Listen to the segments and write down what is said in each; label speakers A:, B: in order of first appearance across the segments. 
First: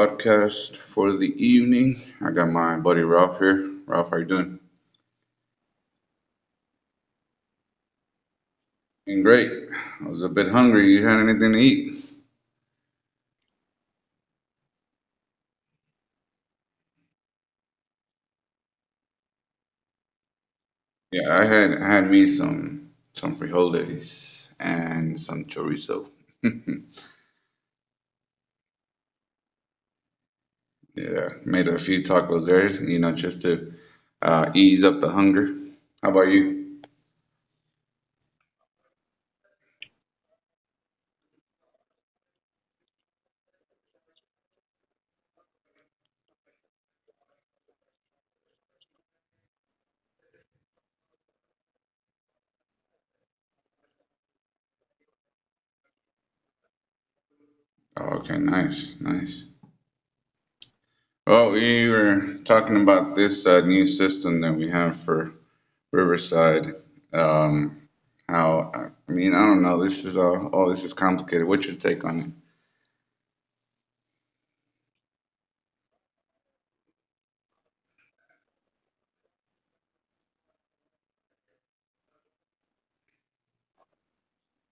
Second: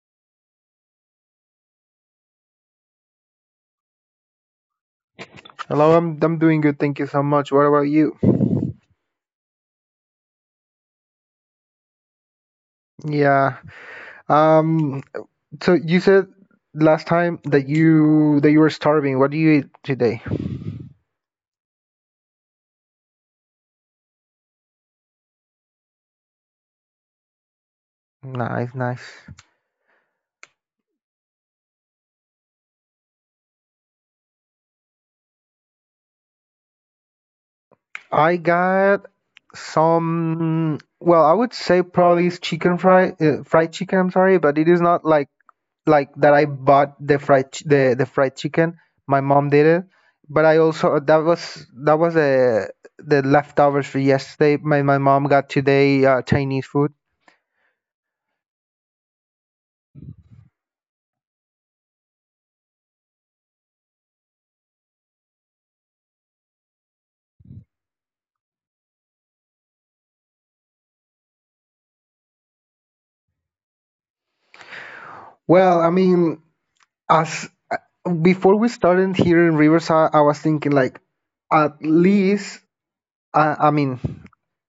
A: podcast for the evening. I got my buddy Ralph here. Ralph, how you doing?
B: Hello, I'm doing good. Thank you so much. What about you?
A: Doing great. I was a bit hungry. You had anything to eat?
B: Yeah. Um. So you said last time that you were starving. What do you eat today?
A: Yeah, I had me some frijoles and some chorizo.
B: Nice, nice.
A: Yeah, made a few tacos there, you know, just to ease up the hunger. How about you?
B: I got some. Well, I would say probably it's chicken fry, fried chicken. I'm sorry, but it is not like that. I bought the fried ch- the fried chicken. My mom did it, but I also that was a the leftovers for yesterday. My mom got today Chinese food.
A: Oh, okay, nice, nice. Well, we were talking about this new system that we have for Riverside. Um, how, I mean, I don't know. This is all this is complicated. What's your take on it?
B: Well, I mean, as before we started here in Riverside, I was thinking like, at least, I mean,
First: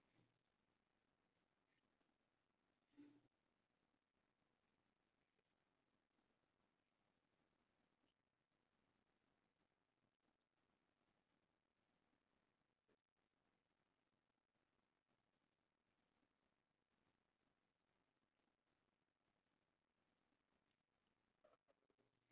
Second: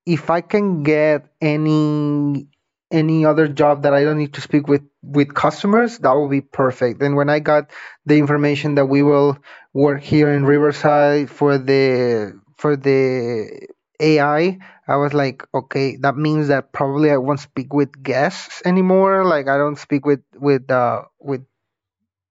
B: if I can get any other job that I don't need to speak with customers, that would be perfect. And when I got the information that we will work here in Riverside for the AI, I was like, okay, that means that probably I won't speak with guests anymore. Like I don't speak with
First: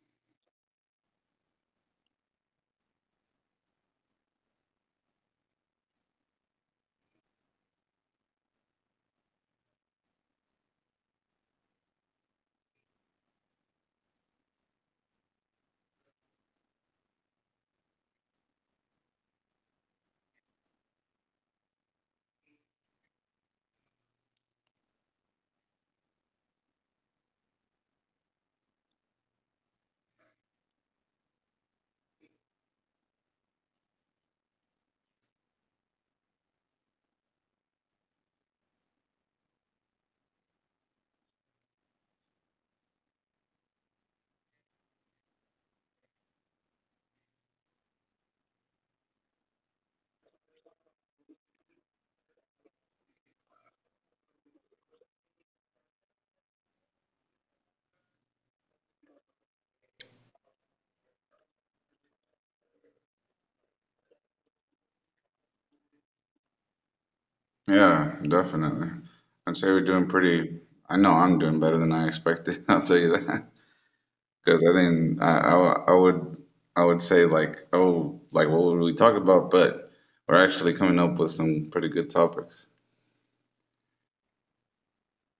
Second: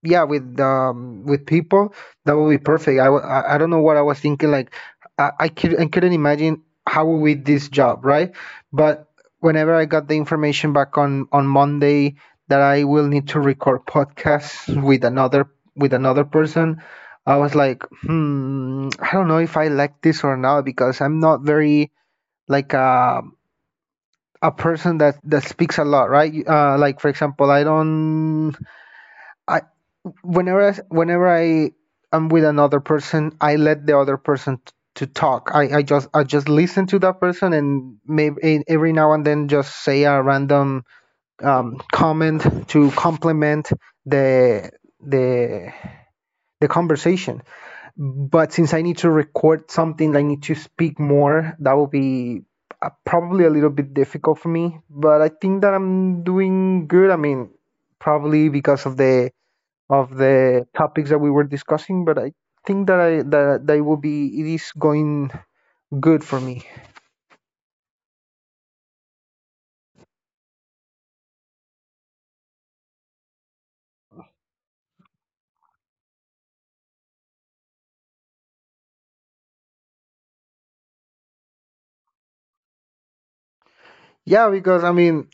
B: yeah with people that would be perfect. I don't know what I was thinking like I couldn't imagine how would we did this job, right? But whenever I got the information back on monday that I will need to record podcasts with another person, I was like, hmm, I don't know if I like this or not because I'm not very like a person that that speaks a lot, right? Uh, like for example, I don't I, whenever whenever I am with another person, I let the other person t- to talk. I just listen to that person and maybe every now and then just say a random comment to complement the the conversation. But since I need to record something, I need to speak more. That will be probably a little bit difficult for me. But I think that I'm doing good. I mean, probably because of the topics that we were discussing, but I think that I that that will be it is going good for me.
A: Yeah, definitely. I'd say we're doing I know I'm doing better than I expected. I'll tell you that. Because I didn't, I, w- I would say like, oh, like what would we talk about? But we're actually coming up with some pretty good topics.
B: Yeah, because I mean,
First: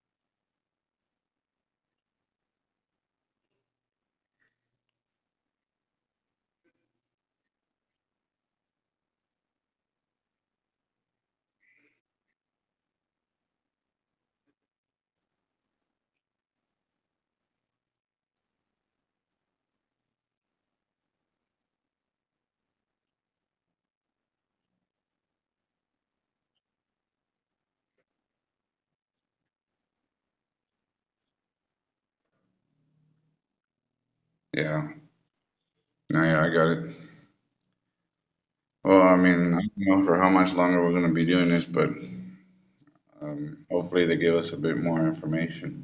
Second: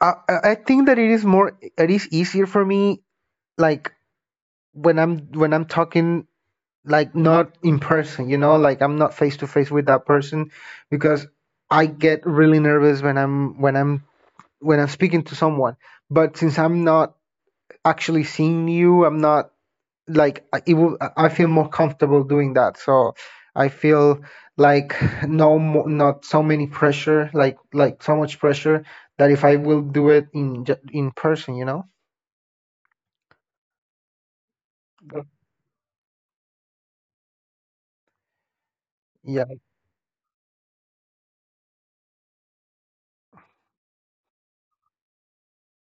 B: I think that it is more it is easier for me like when I'm talking like not in person, you know, like I'm not face to face with that person because I get really nervous when I'm speaking to someone. But since I'm not actually seeing you, I'm not like it would, I feel more comfortable doing that. So I feel like no, not so many pressure, like so much pressure that if I will do it in in person, you know.
A: Yeah. No, yeah, I got it. Well, I
B: Yeah.
A: mean, I don't know for how much longer we're going to be doing this, but hopefully they give us a bit more information.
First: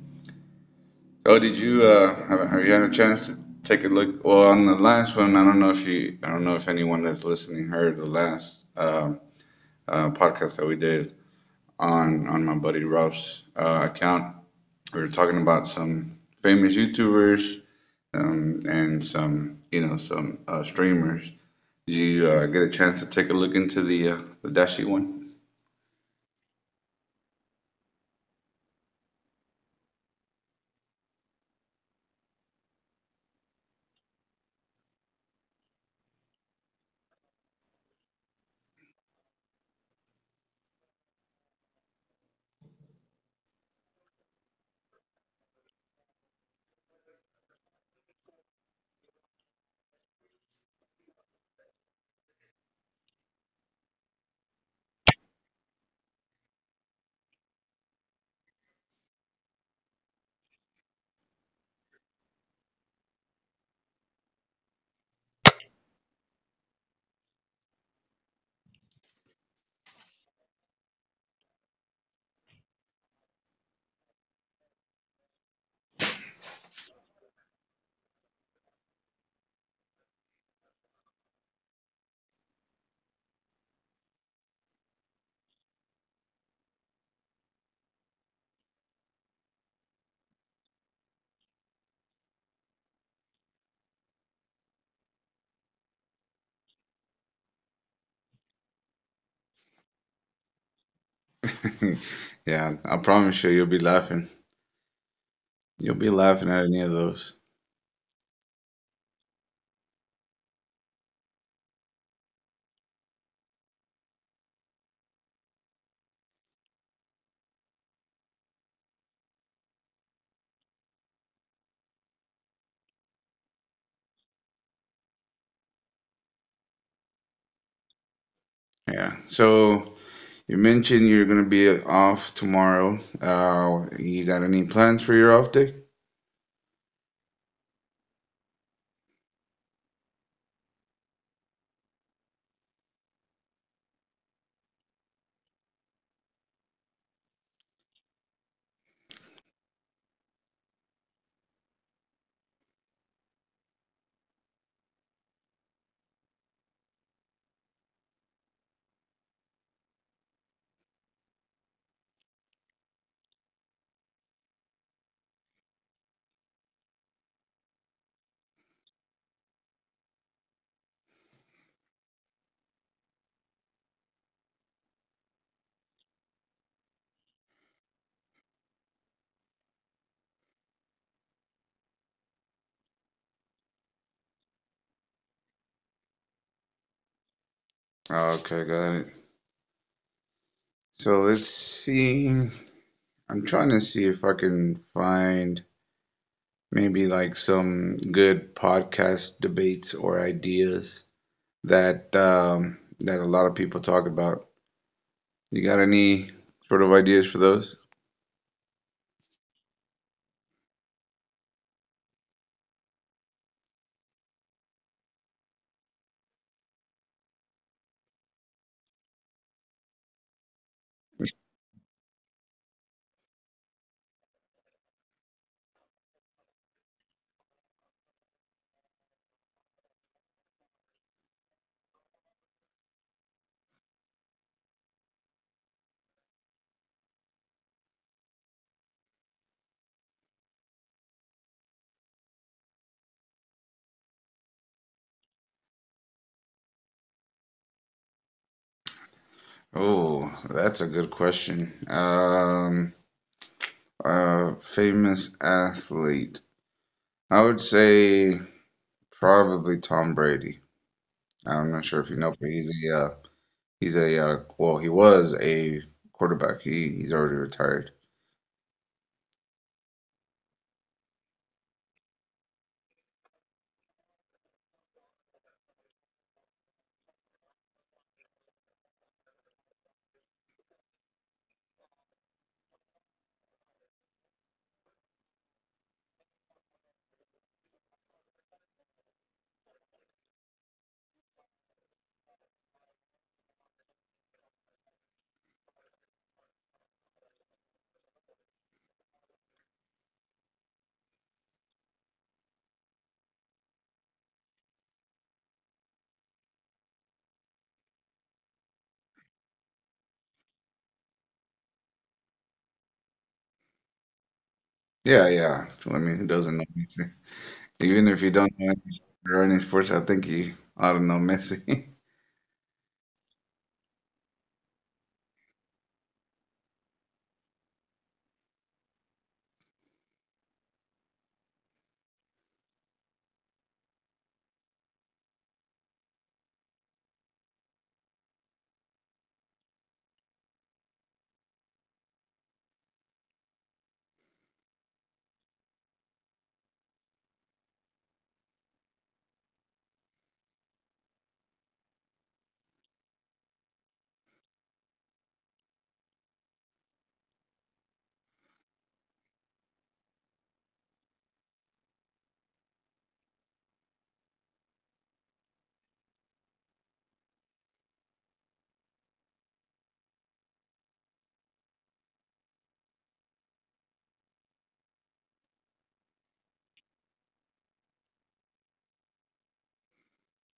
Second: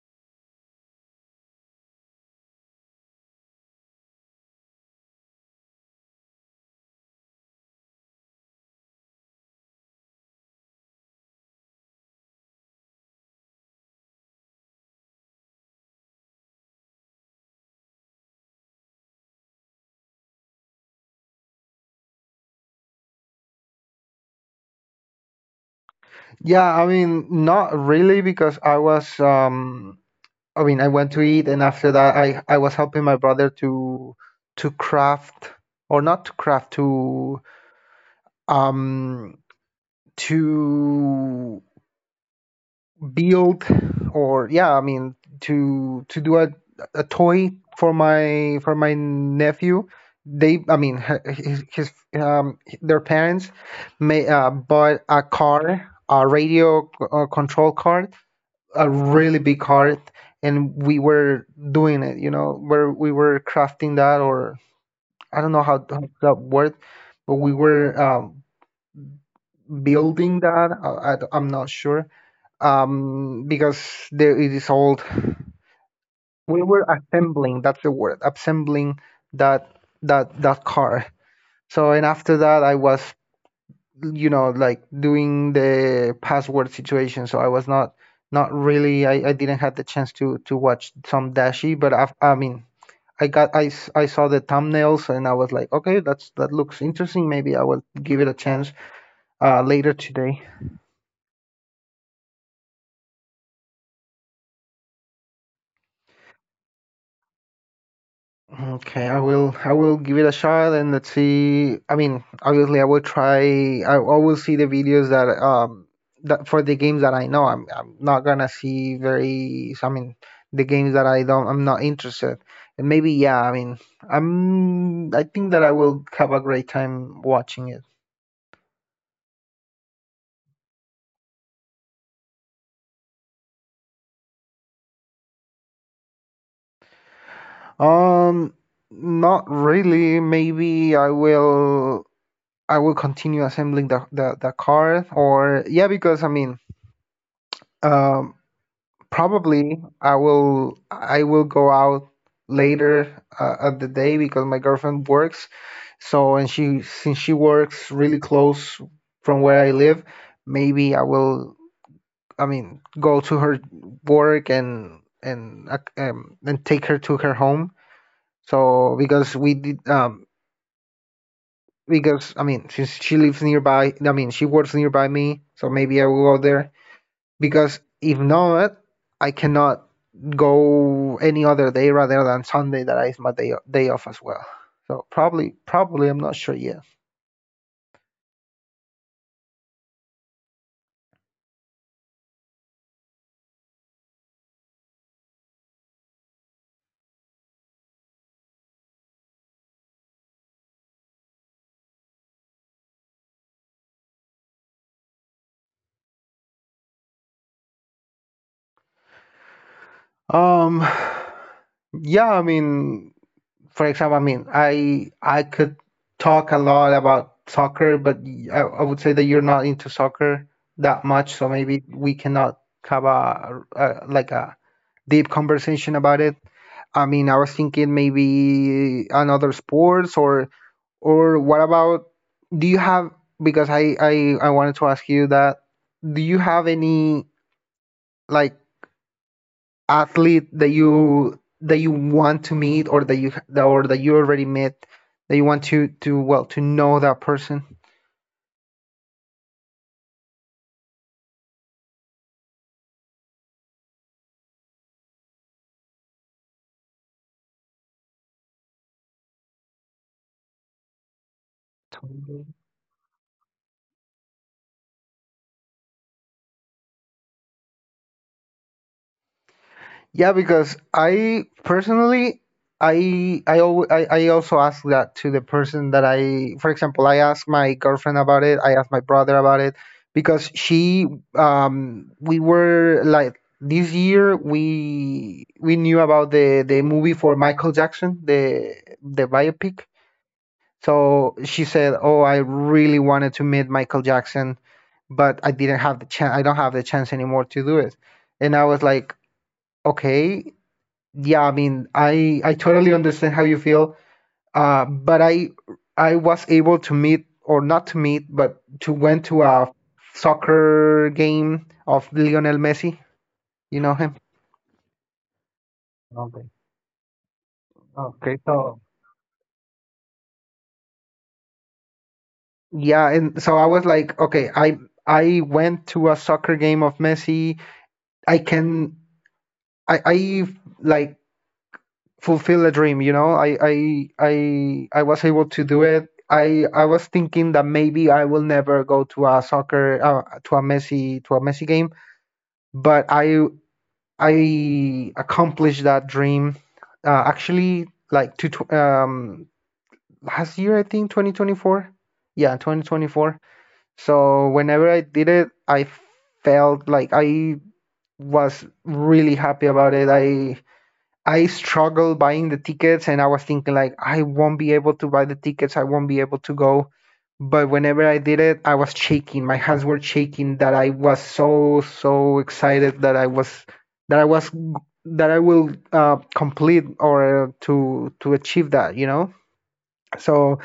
A: Oh, have you had a chance to take a look? Well, on the last one, I don't know if anyone that's listening heard the last podcast that we did on my buddy Ralph's account. We were talking about some famous YouTubers and some streamers. Did you get a chance to take a look into the Dashi one?
B: Yeah, I mean, not really because I was I mean, I went to eat and after that I was helping my brother to craft or not to craft to um to build, or yeah I mean to do a toy for my nephew. They, I mean, his their parents may bought a car, a radio control card, a really big card, and we were doing it, you know, where we were crafting that, or I don't know how that word. But we were building that. I'm not sure because there it is old. We were assembling, that's the word, assembling that car. So, and after that I was, you know, like doing the password situation. So I was not not really, I didn't have the chance to watch some dashi. But I mean, I got I saw the thumbnails and I was like, okay, that's that looks interesting, maybe I will give it a chance later today.
A: Yeah, I promise you, you'll be laughing. You'll be laughing at any of those.
B: Okay, I will give it a shot and let's see. I mean, obviously I will try I will see the videos that that for the games that I know. I'm not gonna see very, I mean, the games that I don't, I'm not interested. And maybe yeah, I mean, I think that I will have a great time watching it.
A: Yeah. So. You mentioned you're gonna be off tomorrow. You got any plans for your off day?
B: Um not really. Maybe I will continue assembling the the card, or yeah because I mean um probably I will go out later at the day because my girlfriend works. So and she, since she works really close from where I live, maybe I will, I mean, go to her work and and take her to her home. So because we did because I mean, since she lives nearby, I mean she works nearby me, so maybe I will go there because if not, I cannot go any other day rather than Sunday, that is my day off as well. So probably I'm not sure yet.
A: Okay, got it. So let's see. I'm trying to see if I can find maybe like some good podcast debates or ideas that a lot of people talk about. You got any sort of ideas for those?
B: Um yeah, I mean, for example, I mean I could talk a lot about soccer, but I would say that you're not into soccer that much, so maybe we cannot have a like a deep conversation about it. I mean, I was thinking maybe another sports, or what about, do you have, because I wanted to ask you that, do you have any like athlete that you want to meet, or that you, or that you already met, that you want to to know that person?
A: Oh, that's a good question. Famous athlete. I would say probably Tom Brady. I'm not sure if you know, but he's a well, he was a quarterback. He's already retired.
B: Yeah, because I personally, I always I also ask that to the person that I, for example, I asked my girlfriend about it. I asked my brother about it because we were like, this year we knew about the movie for Michael Jackson, the biopic. So she said, "Oh, I really wanted to meet Michael Jackson, but I didn't have the chance. I don't have the chance anymore to do it." And I was like, "Okay." Yeah, I mean, I totally understand how you feel. But I was able to meet, or not to meet, but to went to a soccer game of Lionel Messi. You know him?
A: Yeah, yeah. I mean, who
B: Okay.
A: doesn't know Messi? Even if
B: Okay.
A: you don't know
B: So,
A: any soccer or any sports, I think you ought to know Messi.
B: yeah, and so I was like, okay, I went to a soccer game of Messi. I can I like fulfill a dream, you know. I was able to do it. I was thinking that maybe I will never go to a soccer to a messi game, but I accomplished that dream actually, like, last year, I think 2024, yeah, 2024. So whenever I did it, I felt like I was really happy about it. I struggled buying the tickets and I was thinking like I won't be able to buy the tickets, I won't be able to go. But whenever I did it, I was shaking. My hands were shaking, that I was so so excited that I was that I was that I will complete or to achieve that, you know? So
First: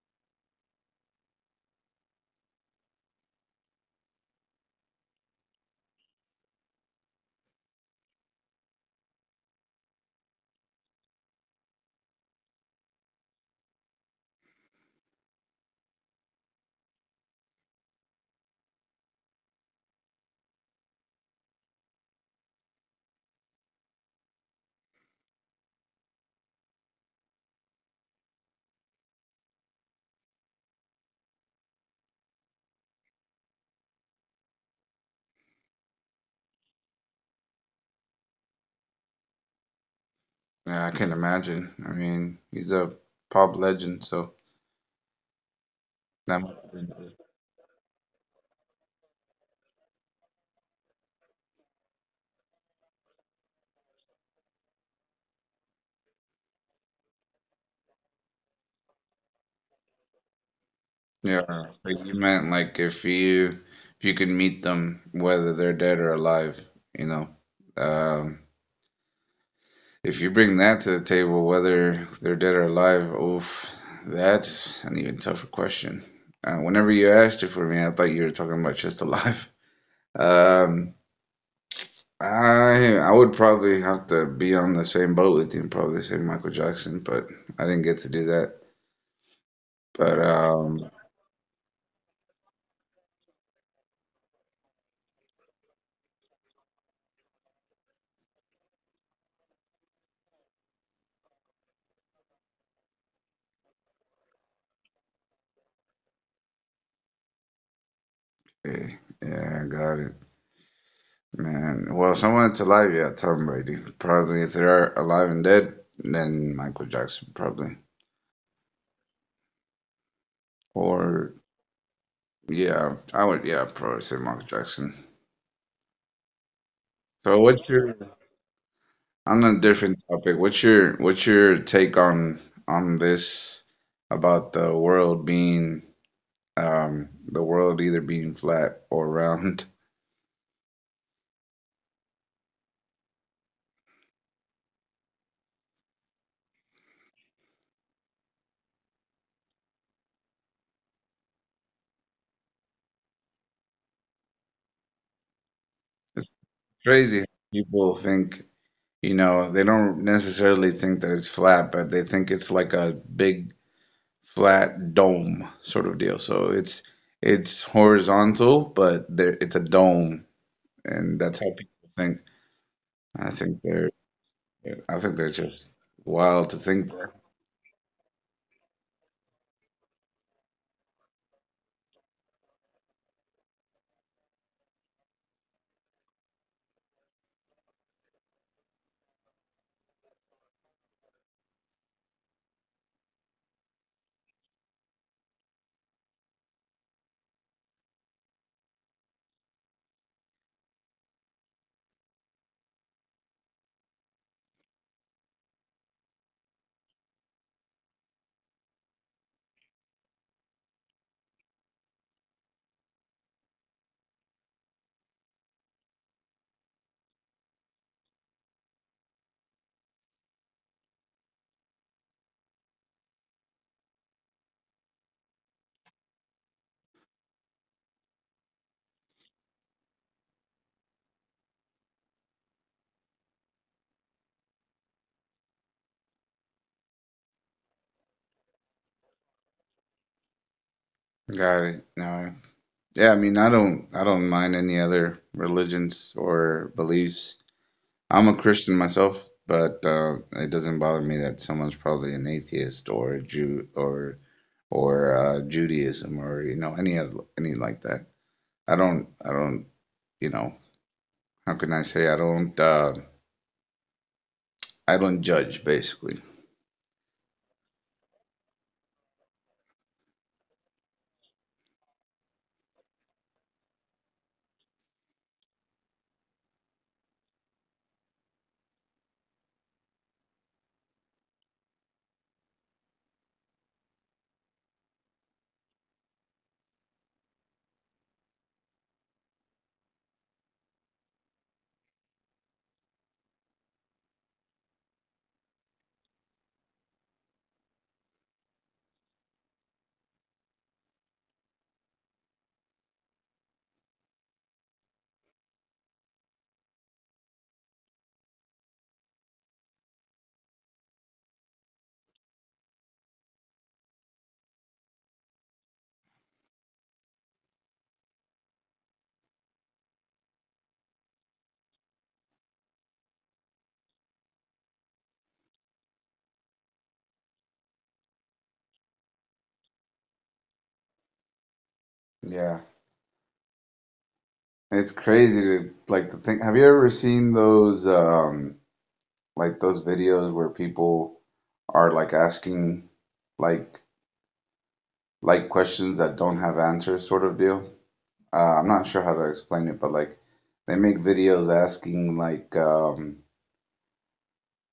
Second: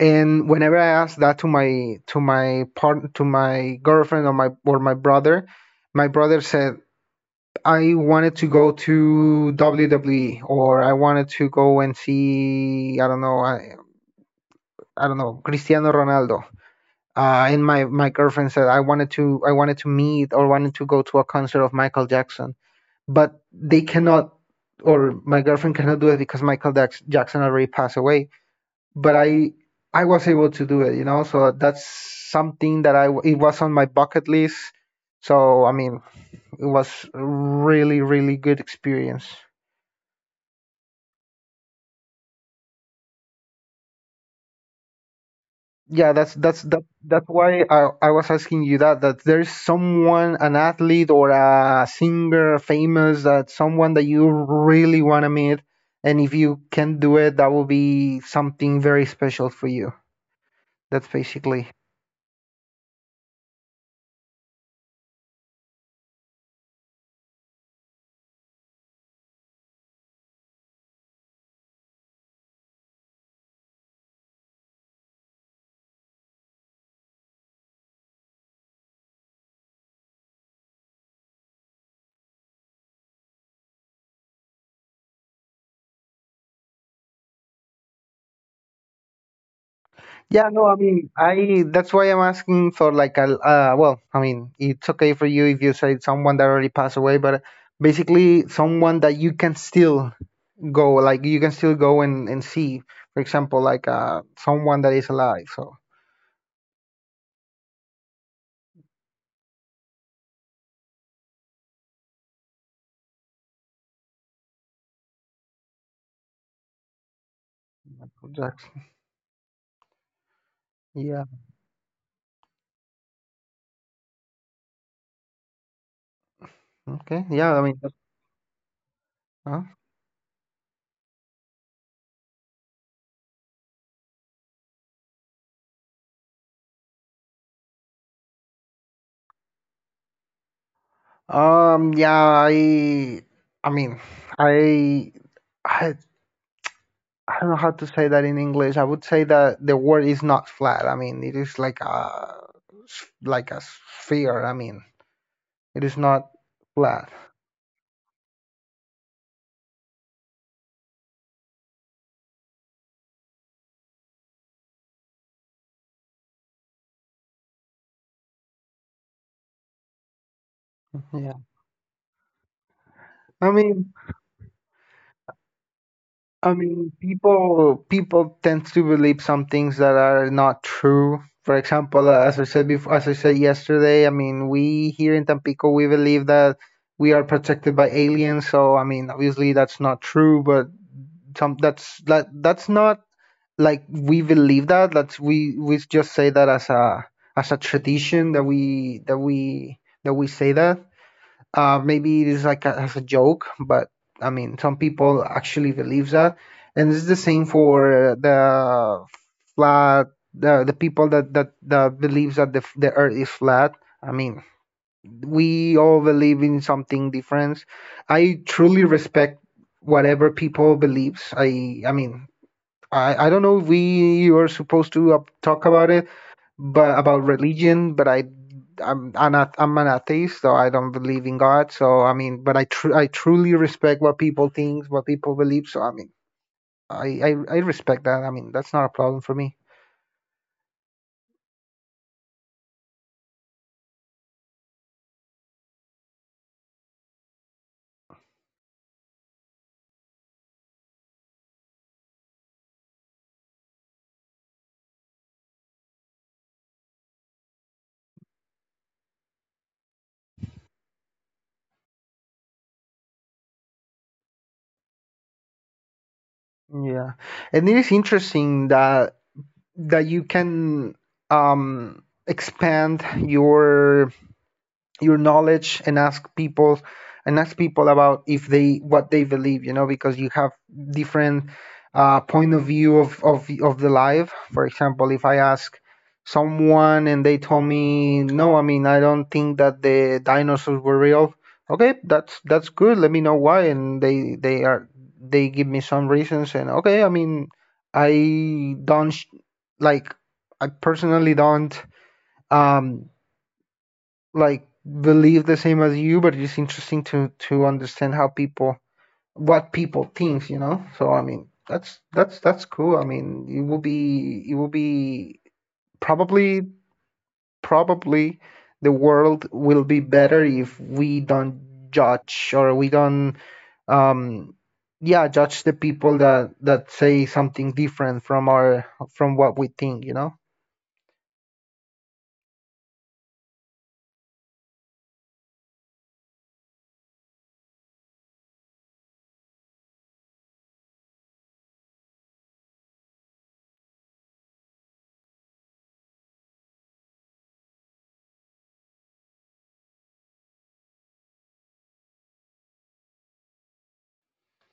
B: and whenever I asked that to my part to my girlfriend, or my brother said, I wanted to go to WWE, or I wanted to go and see, I don't know, I don't know, Cristiano Ronaldo. And my girlfriend said I wanted to meet, or wanted to go to a concert of Michael Jackson, but they cannot, or my girlfriend cannot do it because Michael Jackson already passed away. But I was able to do it, you know. So that's something that I, it was on my bucket list. So I mean, it was really really good experience.
A: Yeah, I can imagine. I mean, he's a pop legend, so
B: Yeah, that's
A: that must
B: that's
A: have
B: that
A: been-
B: that's why I was asking you that, that there's someone, an athlete, or a singer famous, that someone that you really want to meet, and if you can do it, that will be something very special for you. That's
A: yeah.
B: basically.
A: Like you meant like if you could meet them, whether they're dead or alive, you know. Um, If you bring that to the table, whether they're dead or alive, oof, that's an even tougher question. Whenever you asked it for me, I thought you were talking about just alive. Um, I would probably have to be on the same boat with you and probably say Michael Jackson, but I didn't get to do that. But
B: Yeah, no, I mean I, that's why I'm asking for like a I mean, it's okay for you if you say someone that already passed away, but basically someone that you can still go, like you can still go and see, for example, like someone that is alive. So
A: eh, yeah, I got it, man. Well, someone that's alive, yeah, Tom Brady. Probably if they are alive and dead, then Michael Jackson, probably.
B: that's, yeah.
A: Or yeah, I would. Yeah, probably say Michael Jackson.
B: Okay,
A: So,
B: yeah, I
A: what's
B: mean,
A: your on a
B: uh,
A: different topic? What's your take on this about the world either being flat or round?
B: yeah, i I mean, i i i don't know how to say that in english. I would say that the world is not flat. I mean, it is like a like a sphere, I mean, it is
A: It's
B: not flat.
A: crazy how people think, they don't necessarily think that it's flat, but they think it's like a big flat dome sort of deal. So it's horizontal, but there it's a dome, and
B: Yeah,
A: that's how people think. I
B: I
A: think they're
B: mean,
A: Yeah, I think they're just wild
B: I
A: to think
B: mean,
A: that.
B: people tend to believe some things that are not true. For example, as I said before, as I said yesterday, I mean, we here in Tampico, we believe that we are protected by aliens. So, I mean, obviously that's not true, but some that's that that's not like we believe that. That's we just say that as a tradition that we say that. Maybe it is like as a joke, but I mean, some people actually believe that, and it's the same for the flat the people that believes that the earth is flat. I mean, we all believe in something different. I truly respect whatever people believes. I mean, I don't know if we are supposed to talk about it but about religion. But I'm an atheist, so I don't believe in God. So I mean, but I truly respect what people think, what people believe. So I mean, I, I I respect that. I mean, that's not a problem for me.
A: Got it. No. Yeah, I mean, I don't mind any other religions or beliefs. I'm a Christian myself, but it doesn't bother me that someone's probably an atheist or a Jew or Judaism or you know any other any like that. I don't, you know, how can I say , I don't judge basically.
B: Yeah, and it is interesting that you can expand your knowledge and ask people about if they what they believe, you know, because you have different point of view of the life. For example, if I ask someone and they told me, no, I mean, I don't think that the dinosaurs were real. Okay, that's good, let me know why. And they give me some reasons, and okay, I mean, I don't like, I personally don't um like believe the same as you, but it's interesting to understand how people what people thinks, you know. So I mean, that's cool. I mean, it will be probably probably the world will be better if we don't judge, or we don't, um yeah, judge the people that say something different from our from what we think, you know.
A: Yeah. It's crazy to like to think. Have you ever seen those like those videos where people are like asking like like questions that don't have answers sort of deal. I'm not sure how to explain it, but like they make videos asking like um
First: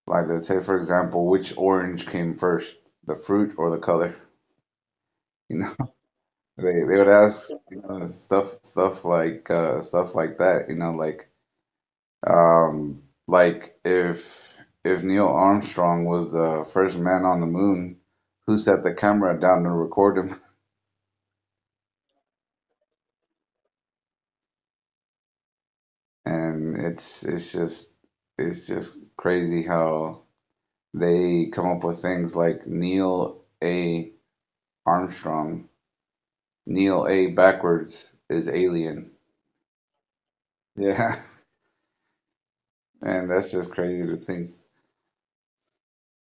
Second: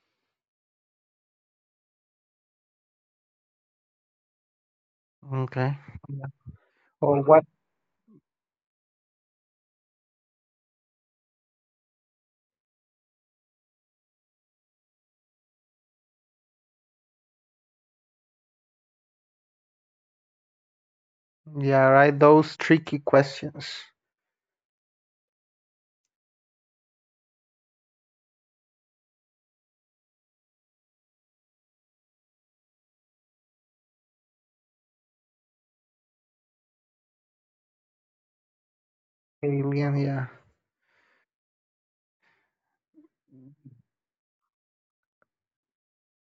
A: like let's say for example which orange came first, the fruit or the color, you know.
B: Okay.
A: They would
B: Or what?
A: ask stuff like stuff like that. Like if Neil Armstrong was the first man on the moon, who set the camera down to record him?
B: Yeah, right. Those tricky questions.
A: And it's just crazy how they come up with things like Neil A. Armstrong, Neil A. backwards is alien.
B: Alien. Yeah.
A: Yeah, and that's just crazy to think.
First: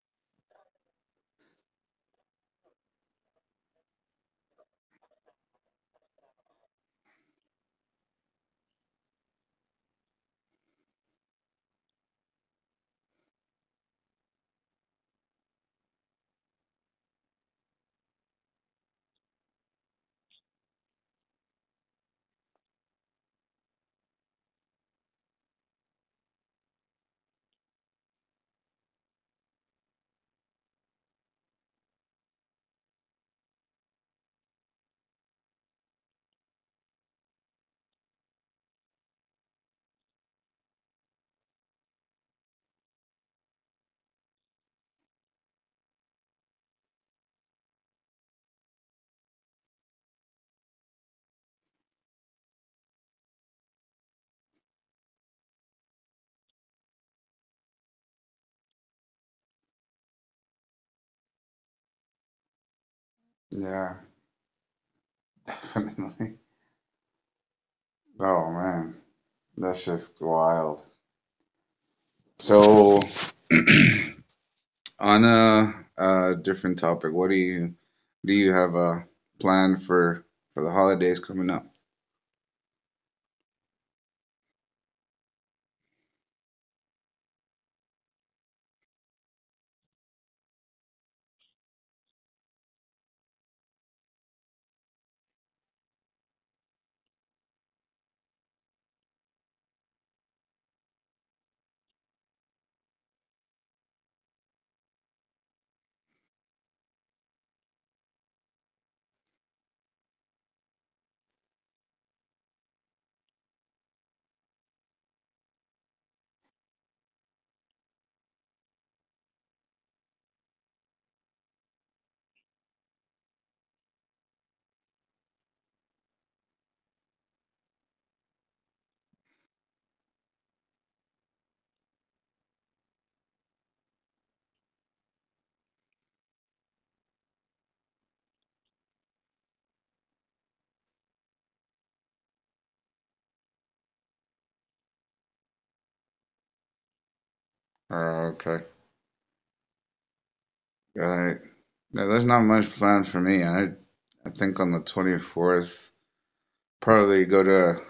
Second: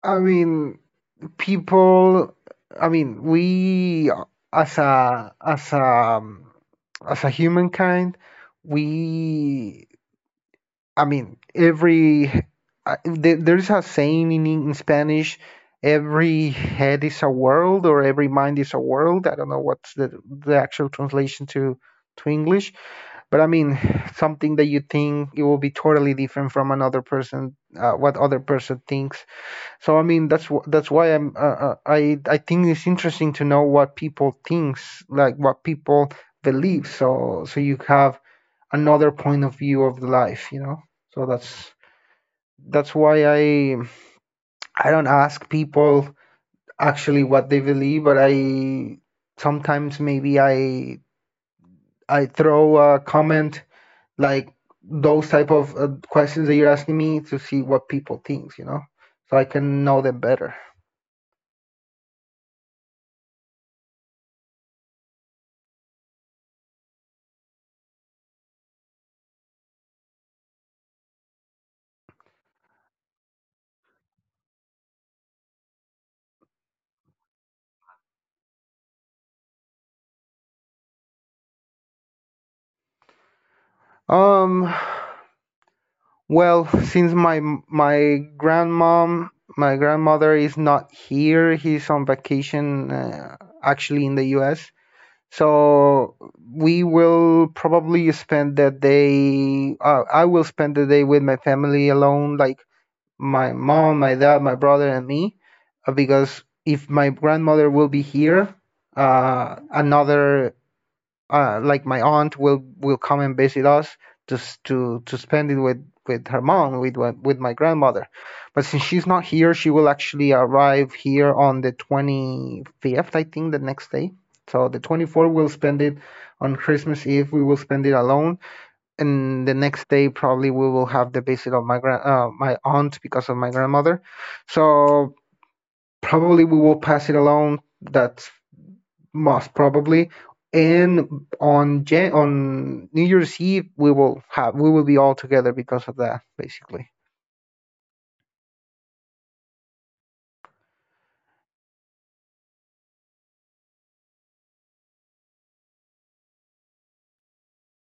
B: I mean, people. I mean, we as a as a as a humankind, we. I mean, there's a saying in Spanish: "Every head is a world, or every mind is a world." I don't know what's the actual translation to English, but I mean, something that you think it will be totally different from another person, what other person thinks. So I mean, that's that's why I'm I think it's interesting to know what people thinks, like what people believe, so you have another point of view of the life, you know. So that's why I don't ask people actually what they believe, but I sometimes maybe I throw a comment like those type of questions that you're asking me, to see what people thinks, you know, so I can know them better.
A: Yeah, definitely. Oh man, that's just wild. So. On a different topic, what do you have a plan for the holidays coming up?
B: um Well, since my grandmom, my grandmother is not here. He's on vacation, actually in the U.S. So we will probably spend that day. I will spend the day with my family alone, like my mom, my dad, my brother, and me, because if my grandmother will be here, another like my aunt will come and visit us, just to spend it with her mom, with my grandmother. But since she's not here, she will actually arrive here on the 25th, I think, the next day, so the 24th we'll spend it on Christmas Eve we will spend it alone, and the next day probably we will have the visit of my aunt, because of my grandmother. So probably we will pass it alone. That's most probably. And on New Year's Eve, we will be all together because of that, basically.
A: Okay. Right. No, there's not much planned for me. I think on the 24th, probably go to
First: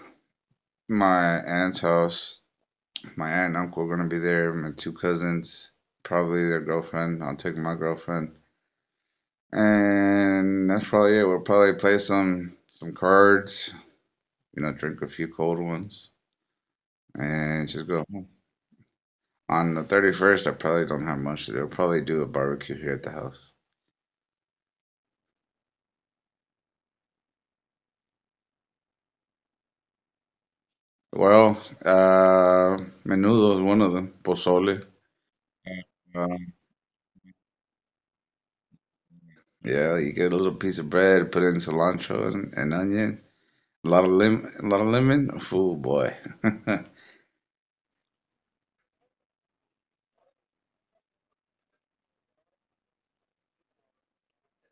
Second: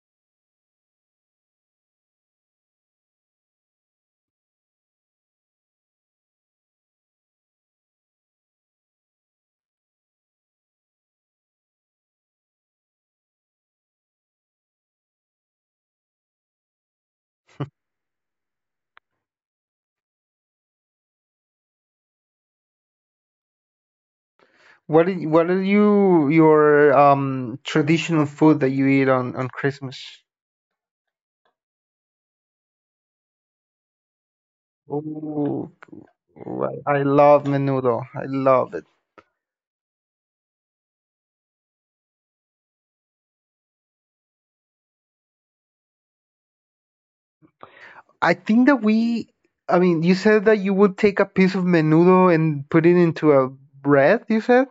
A: my aunt's house. My aunt and uncle are gonna be there, my two cousins, probably their girlfriend. I'll take my girlfriend. And that's probably it. We'll probably play some cards, drink a few cold ones and just go home. On the 31st, I probably don't have much to do. I'll probably do a barbecue here at the house.
B: What are your traditional food that you eat on Christmas?
A: Well, menudo is one of them. Pozole.
B: Ooh,
A: Um,
B: I love menudo. I love it.
A: yeah, you get a little piece of bread, put in cilantro and onion, a lot of lemon. Fool boy.
B: I think I mean, you said that you would take a piece of menudo and put it into a bread, you said?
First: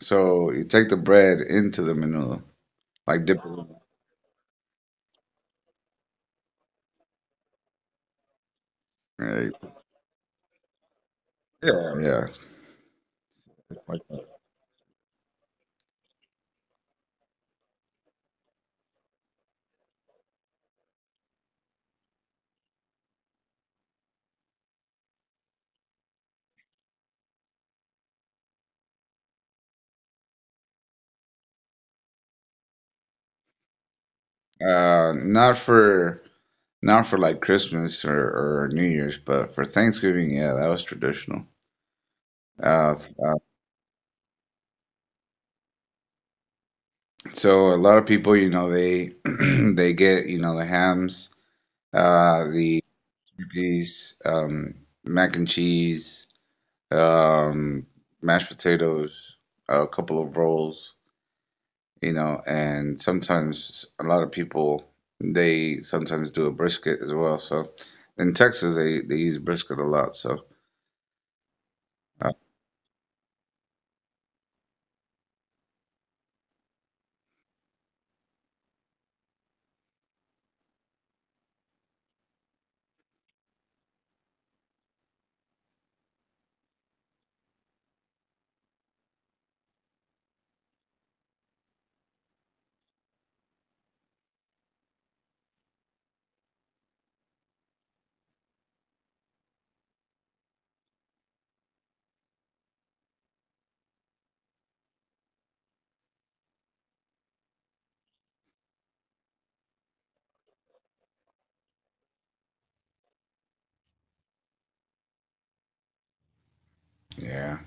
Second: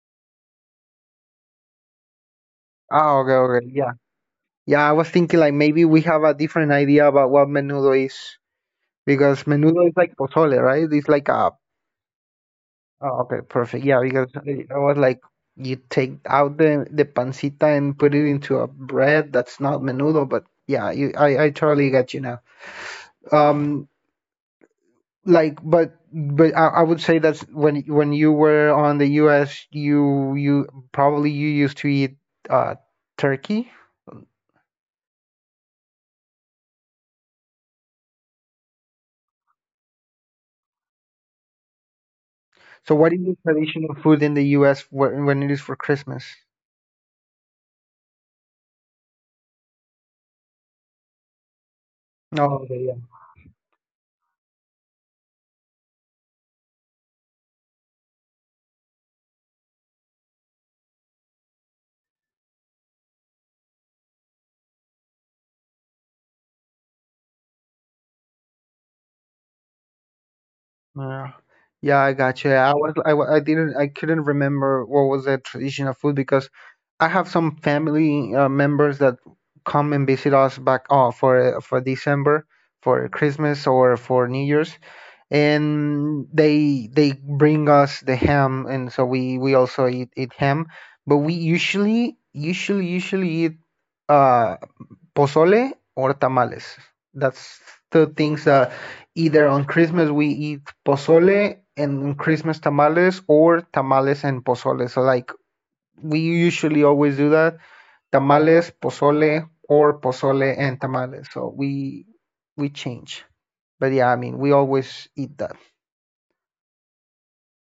A: So you take the bread into the menudo,
B: Oh,
A: like
B: okay,
A: dip it in.
B: okay, yeah. Yeah, I was thinking, like, maybe we have a different idea about what menudo is. Because
A: Right.
B: menudo is like pozole, right? It's like a.
A: Yeah,
B: Oh, okay, perfect. Yeah, because I was like, you take out the pancita and put it into a bread. That's not menudo, but yeah, I totally get you now. Um, like, but I would say that's when you were on the U.S., you probably you used to eat uh turkey.
A: yeah. Not for like Christmas or New Year's, but for Thanksgiving, yeah, that was traditional. Uh,
B: So what is the traditional food in the U.S. When it is for Christmas?
A: So a lot of people, they they get, the hams,
B: No.
A: the turkeys, mac and cheese, um, mashed potatoes, a couple of rolls, and sometimes a lot of people they sometimes do a brisket as well. So in Texas, they use brisket a lot. So
B: Yeah, yeah, I
A: uh,
B: got you. I didn't, I couldn't remember what was the traditional food, because I have some family members that come and visit us back for December, for Christmas or for New Year's, and they bring us the ham, and so we also eat, ham, but we usually eat uh pozole or tamales. That's two things: that either on Christmas we eat pozole and Christmas tamales, or tamales and pozole. So, like, we usually always do that, tamales, pozole, or pozole and tamales. So we change. But yeah, I mean, we always eat that.
A: yeah,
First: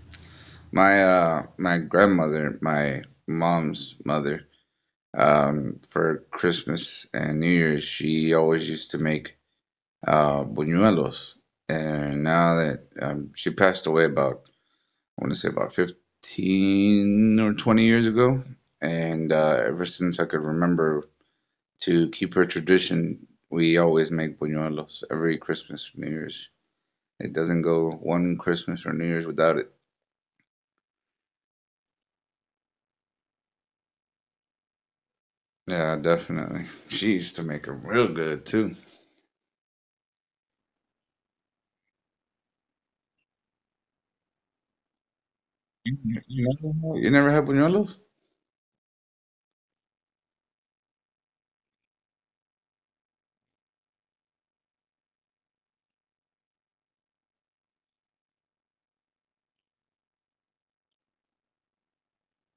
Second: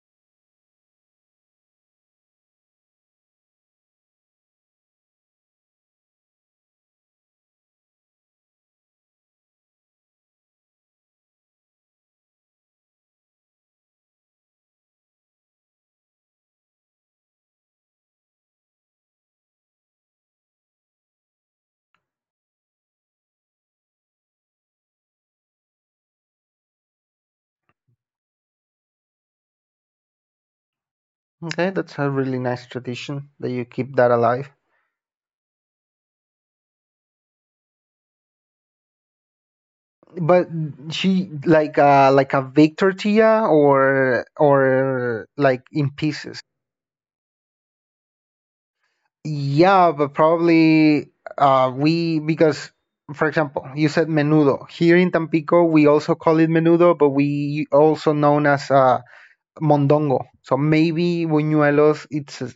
A: my grandmother, my mom's mother, for Christmas and New Year's, she always used to make buñuelos. And now that she passed away about, I want to say about 15 or 20 years ago. And ever since I could remember to keep her tradition, we always make buñuelos every Christmas, New Year's. It doesn't go one Christmas or New Year's without it.
B: Okay, that's a really nice tradition that you keep that alive.
A: Yeah, definitely. She used to make them real good too.
B: But she like, like, a baked tortilla or like in
A: You
B: pieces.
A: never, you never had buñuelos?
B: Yeah, but probably, we, because, for example, you said menudo. Here in Tampico, we also call it menudo, but we also known as mondongo. So maybe buñuelos, it's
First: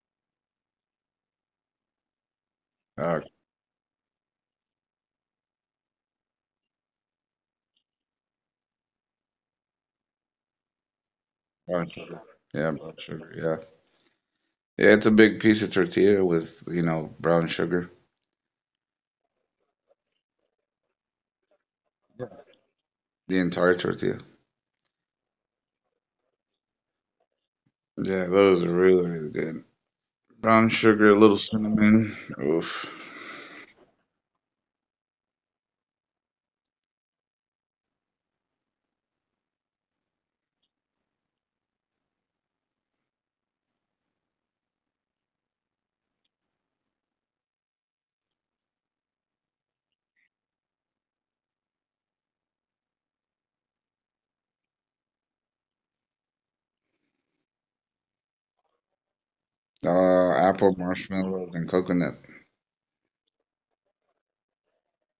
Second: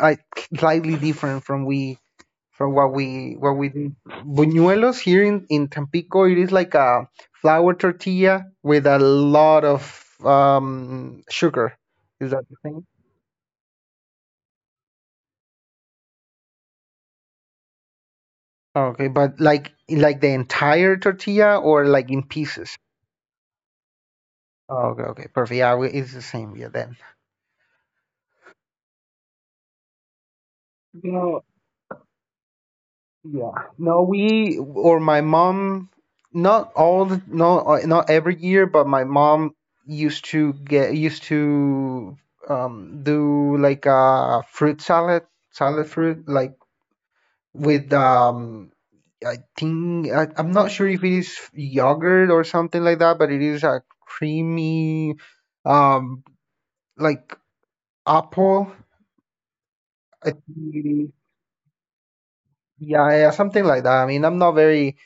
B: I- slightly different from we from what
A: Uh,
B: we do. Buñuelos here in Tampico, it is like a flour tortilla with a lot of sugar.
A: Brown sugar.
B: Is that the
A: Yeah,
B: thing?
A: brown sugar. Yeah. Yeah, it's a big piece of tortilla with brown sugar.
B: Okay, but like the entire tortilla or like in pieces?
A: The entire tortilla.
B: Okay, okay, perfect. Yeah, it's the same. Yeah, then.
A: Yeah, those are really, really good. Brown sugar, a little
B: No,
A: cinnamon. Oof.
B: yeah, no, we or my mom, not all the, no, not every year, but my mom used to do, like, a fruit salad, salad fruit, like, with I think, I'm not sure if it is yogurt or something like that, but it is a creamy, um like, Apple, I
A: Apple
B: think-
A: marshmallows and coconut.
B: yeah, yeah, something like that. I mean, I'm not very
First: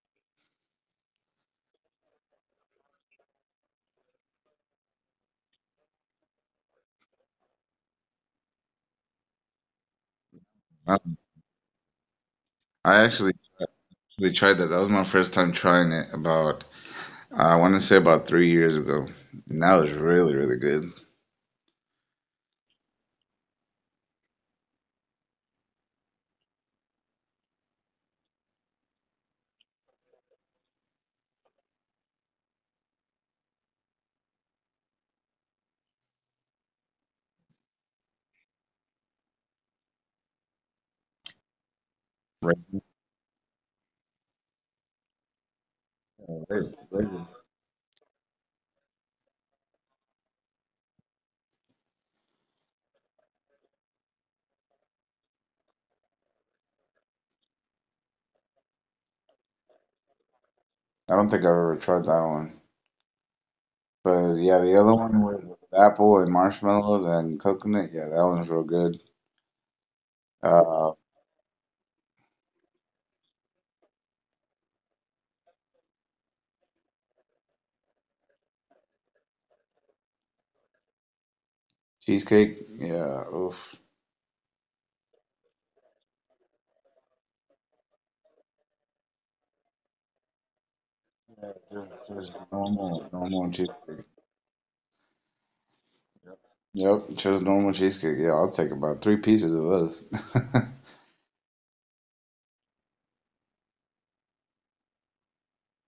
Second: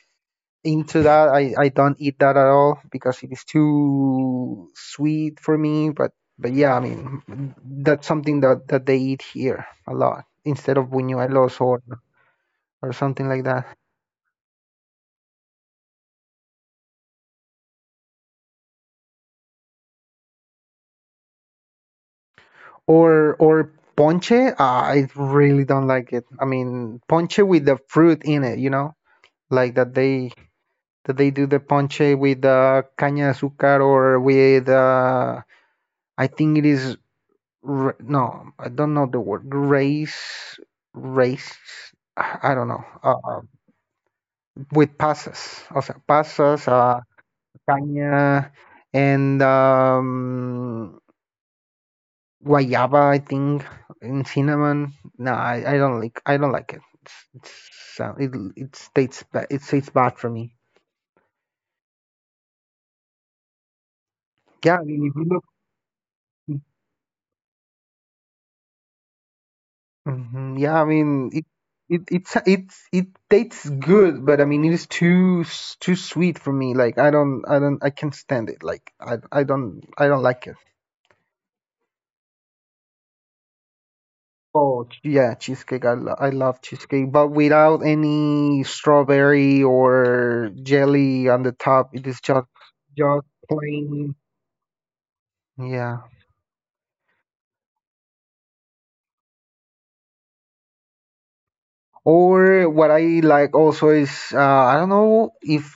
B: into that. I don't eat that at all because it is too sweet for me. But yeah, I mean, that's something that they eat here a lot instead of
A: I,
B: buñuelos or
A: I
B: something
A: actually
B: like that.
A: really tried that. That was my first time trying it about, I want to say about 3 years ago. And that was really, really good.
B: Or ponche. Ah, I really don't like it. I mean, ponche with the fruit in it, you know, like that they do the ponche with caña de azúcar, or with, I think it is, no, I don't know the word, race. I don't know.
A: Right.
B: With passes, o sea, pasas,
A: Right, right.
B: caña, and guayaba. I think, and cinnamon. No, I don't like. I don't like it. It's, it it tastes ba- it tastes bad for me.
A: I don't think I've ever tried that one. But yeah,
B: Yeah, I
A: the
B: mean,
A: other
B: if you
A: one
B: look.
A: with apple and marshmallows and coconut, yeah, that one's real good.
B: Yeah, I
A: Uh,
B: mean, it's, it tastes good, but I mean it is too sweet for me. Like, I can't stand it. Like, I don't I don't like it.
A: Cheesecake, yeah, oof.
B: Yeah, cheesecake. I love cheesecake, but without any strawberry or jelly
A: Yeah,
B: on the
A: just,
B: top, it is
A: just
B: just
A: normal, normal cheesecake.
B: plain. Yeah.
A: Yep, just normal cheesecake. Yeah, I'll take about three pieces of those.
B: Or what I like also is, I don't know if,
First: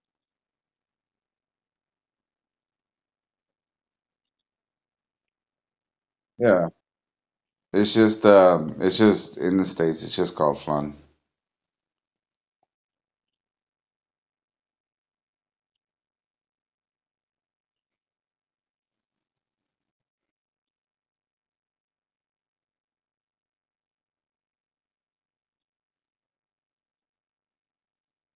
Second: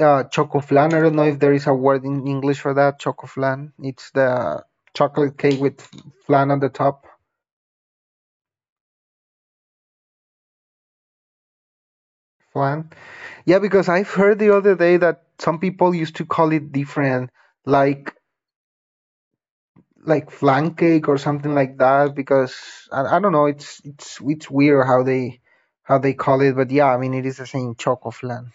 B: choco flan. I don't know if there is a word in English for that. Choco flan. It's the chocolate cake with flan on the
A: Yeah,
B: top.
A: it's just in the States, it's just called flan.
B: Flan. Yeah, because I've heard the other day that some people used to call it different, like, flan cake or something like that. Because I don't know. It's weird how they call it. But yeah, I mean, it is the same, choco flan,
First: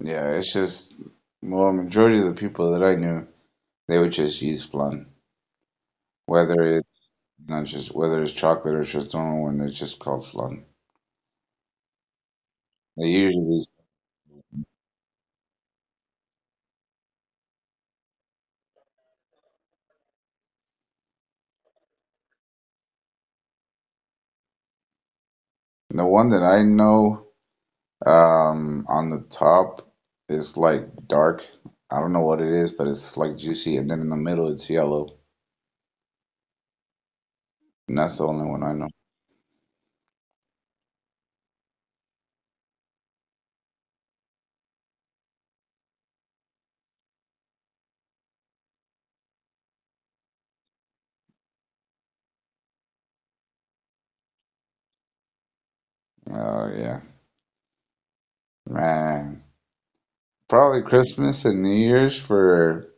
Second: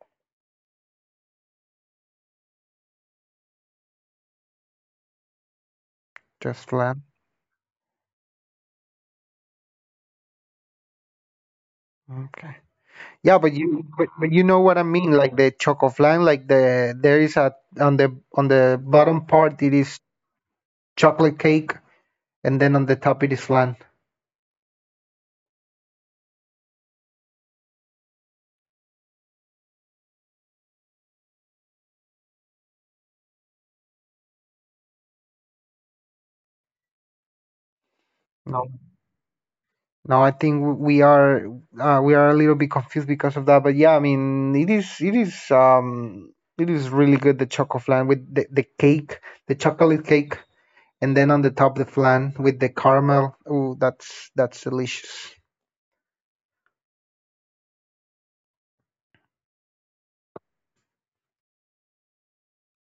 A: Yeah, well, majority of the people that I knew, they would just use flan.
B: just
A: Whether it's
B: flan.
A: not just, whether it's chocolate or it's just normal one, it's just called flan.
B: Okay.
A: They
B: Yeah,
A: usually
B: but you know what I mean, like the chocolate flan, there is a on the bottom part it is chocolate cake, and then on the top it is flan.
A: The one that I know on the top is like dark. I don't know what it is, but it's like juicy, and then in the middle it's yellow. And that's the only
B: No,
A: one I know.
B: no, I think we are a little bit confused because of that. But yeah, I mean it is really good, the chocolate flan with the cake, the chocolate cake, and then on the top the flan with the caramel. Oh, that's delicious.
A: Oh yeah, man. Probably Christmas and New Year's for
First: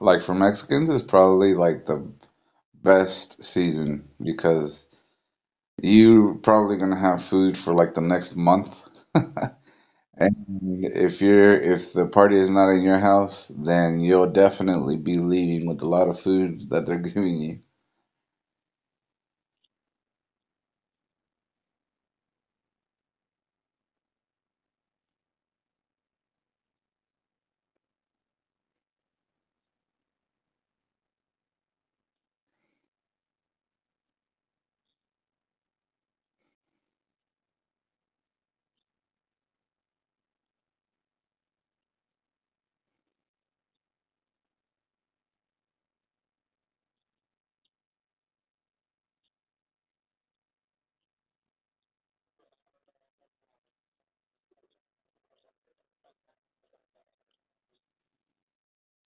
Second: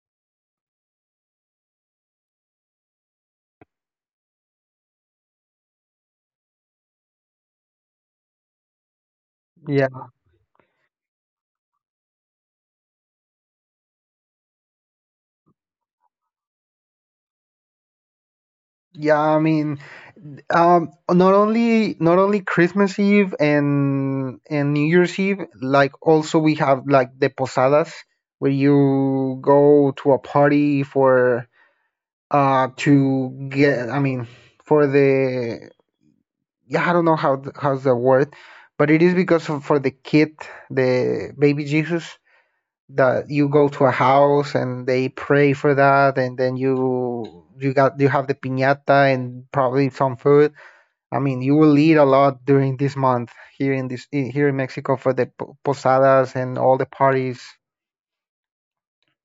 A: for Mexicans is probably like the best season because you probably gonna have food for like the next month.
B: Yeah.
A: And if the party is not in your house, then you'll definitely be leaving with a lot of food that they're giving you.
B: Yeah, I mean, not only Christmas Eve and New Year's Eve. Like, also we have like the posadas where you go to a party for to get I mean for the, yeah, I don't know how how's the word, but it is because of, for the kid, the baby Jesus, that you go to a house and they pray for that, and then you got you have the piñata and probably some food. I mean, you will eat a lot during this month here in here in Mexico for the posadas and all the parties.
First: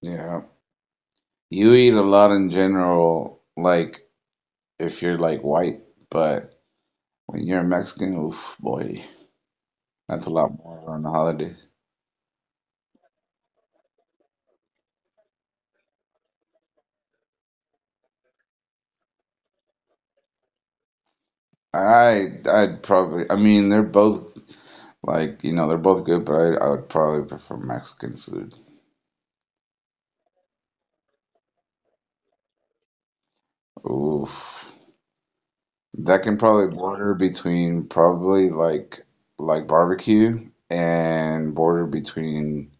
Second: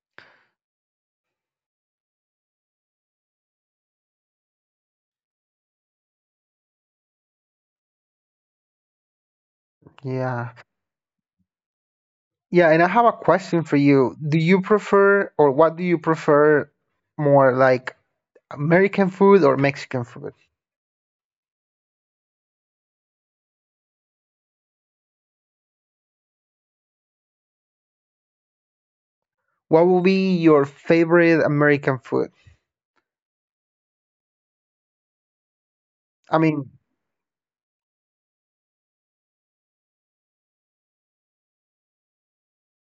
A: Yeah. You eat a lot in general, like if you're like white, but when you're Mexican, oof, boy, that's a
B: Yeah.
A: lot more on the holidays.
B: Yeah, and I have a question for you. Do you prefer, or what do you prefer more, like American food or Mexican food?
A: I'd probably, I mean, they're both like, you know, they're both good, but I would probably prefer Mexican food.
B: What would be your favorite American food?
A: Oof. That can
B: I mean,
A: probably border between probably like barbecue and border between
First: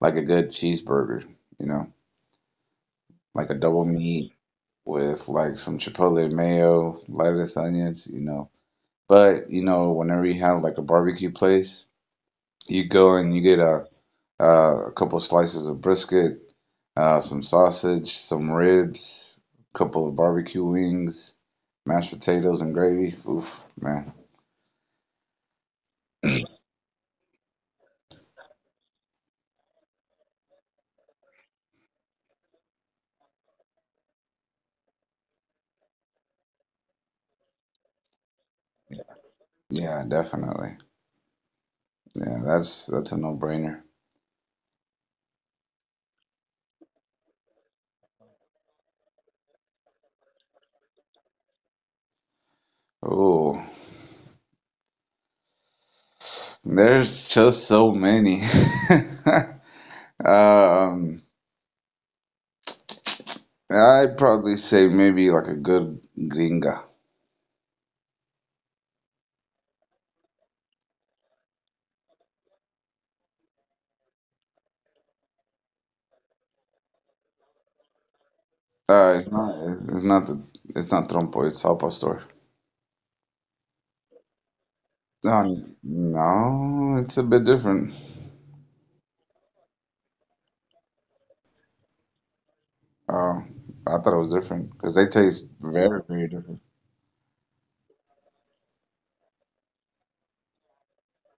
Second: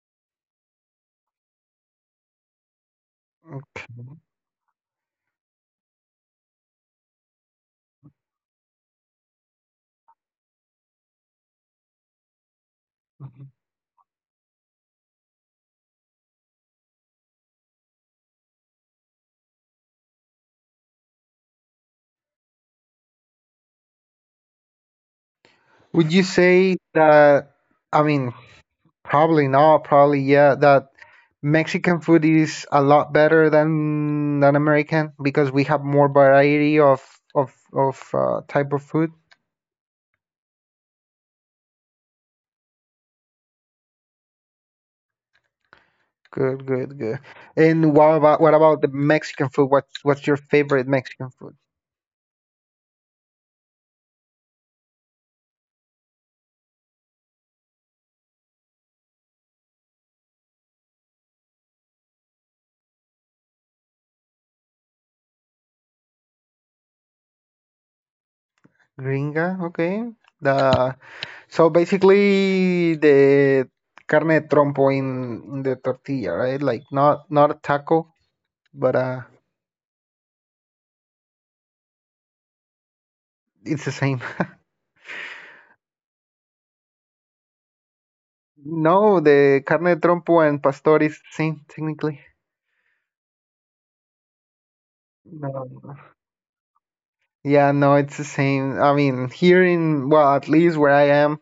A: like a good cheeseburger, you know, like a double meat with like some chipotle mayo, lettuce, onions, you know. But whenever you have like a barbecue place, you go and you get a couple slices of brisket, some sausage, some ribs, a couple of barbecue wings, mashed potatoes and gravy. Oof, man.
B: would you say that, I mean, probably not, probably yeah, that Mexican food is a lot better than American, because we have more variety of type of food.
A: Yeah, definitely. Yeah, that's a no-brainer.
B: Good, good, good. And what about the Mexican food? What's your favorite Mexican food?
A: Oh, there's just so many. Um, I'd probably say maybe like a good gringa.
B: Gringa, okay. The, so basically the carne de trompo in the tortilla, right? Like, not not a taco, but
A: It's not it's, it's not the, it's not trompo, it's al pastor.
B: it's the same.
A: No, it's a bit different.
B: No, the carne de trompo and pastor is the same technically.
A: Oh, I thought it was different because they taste very,
B: No.
A: very different.
B: Yeah, no, it's the same. I mean, here in, well, at least where I am,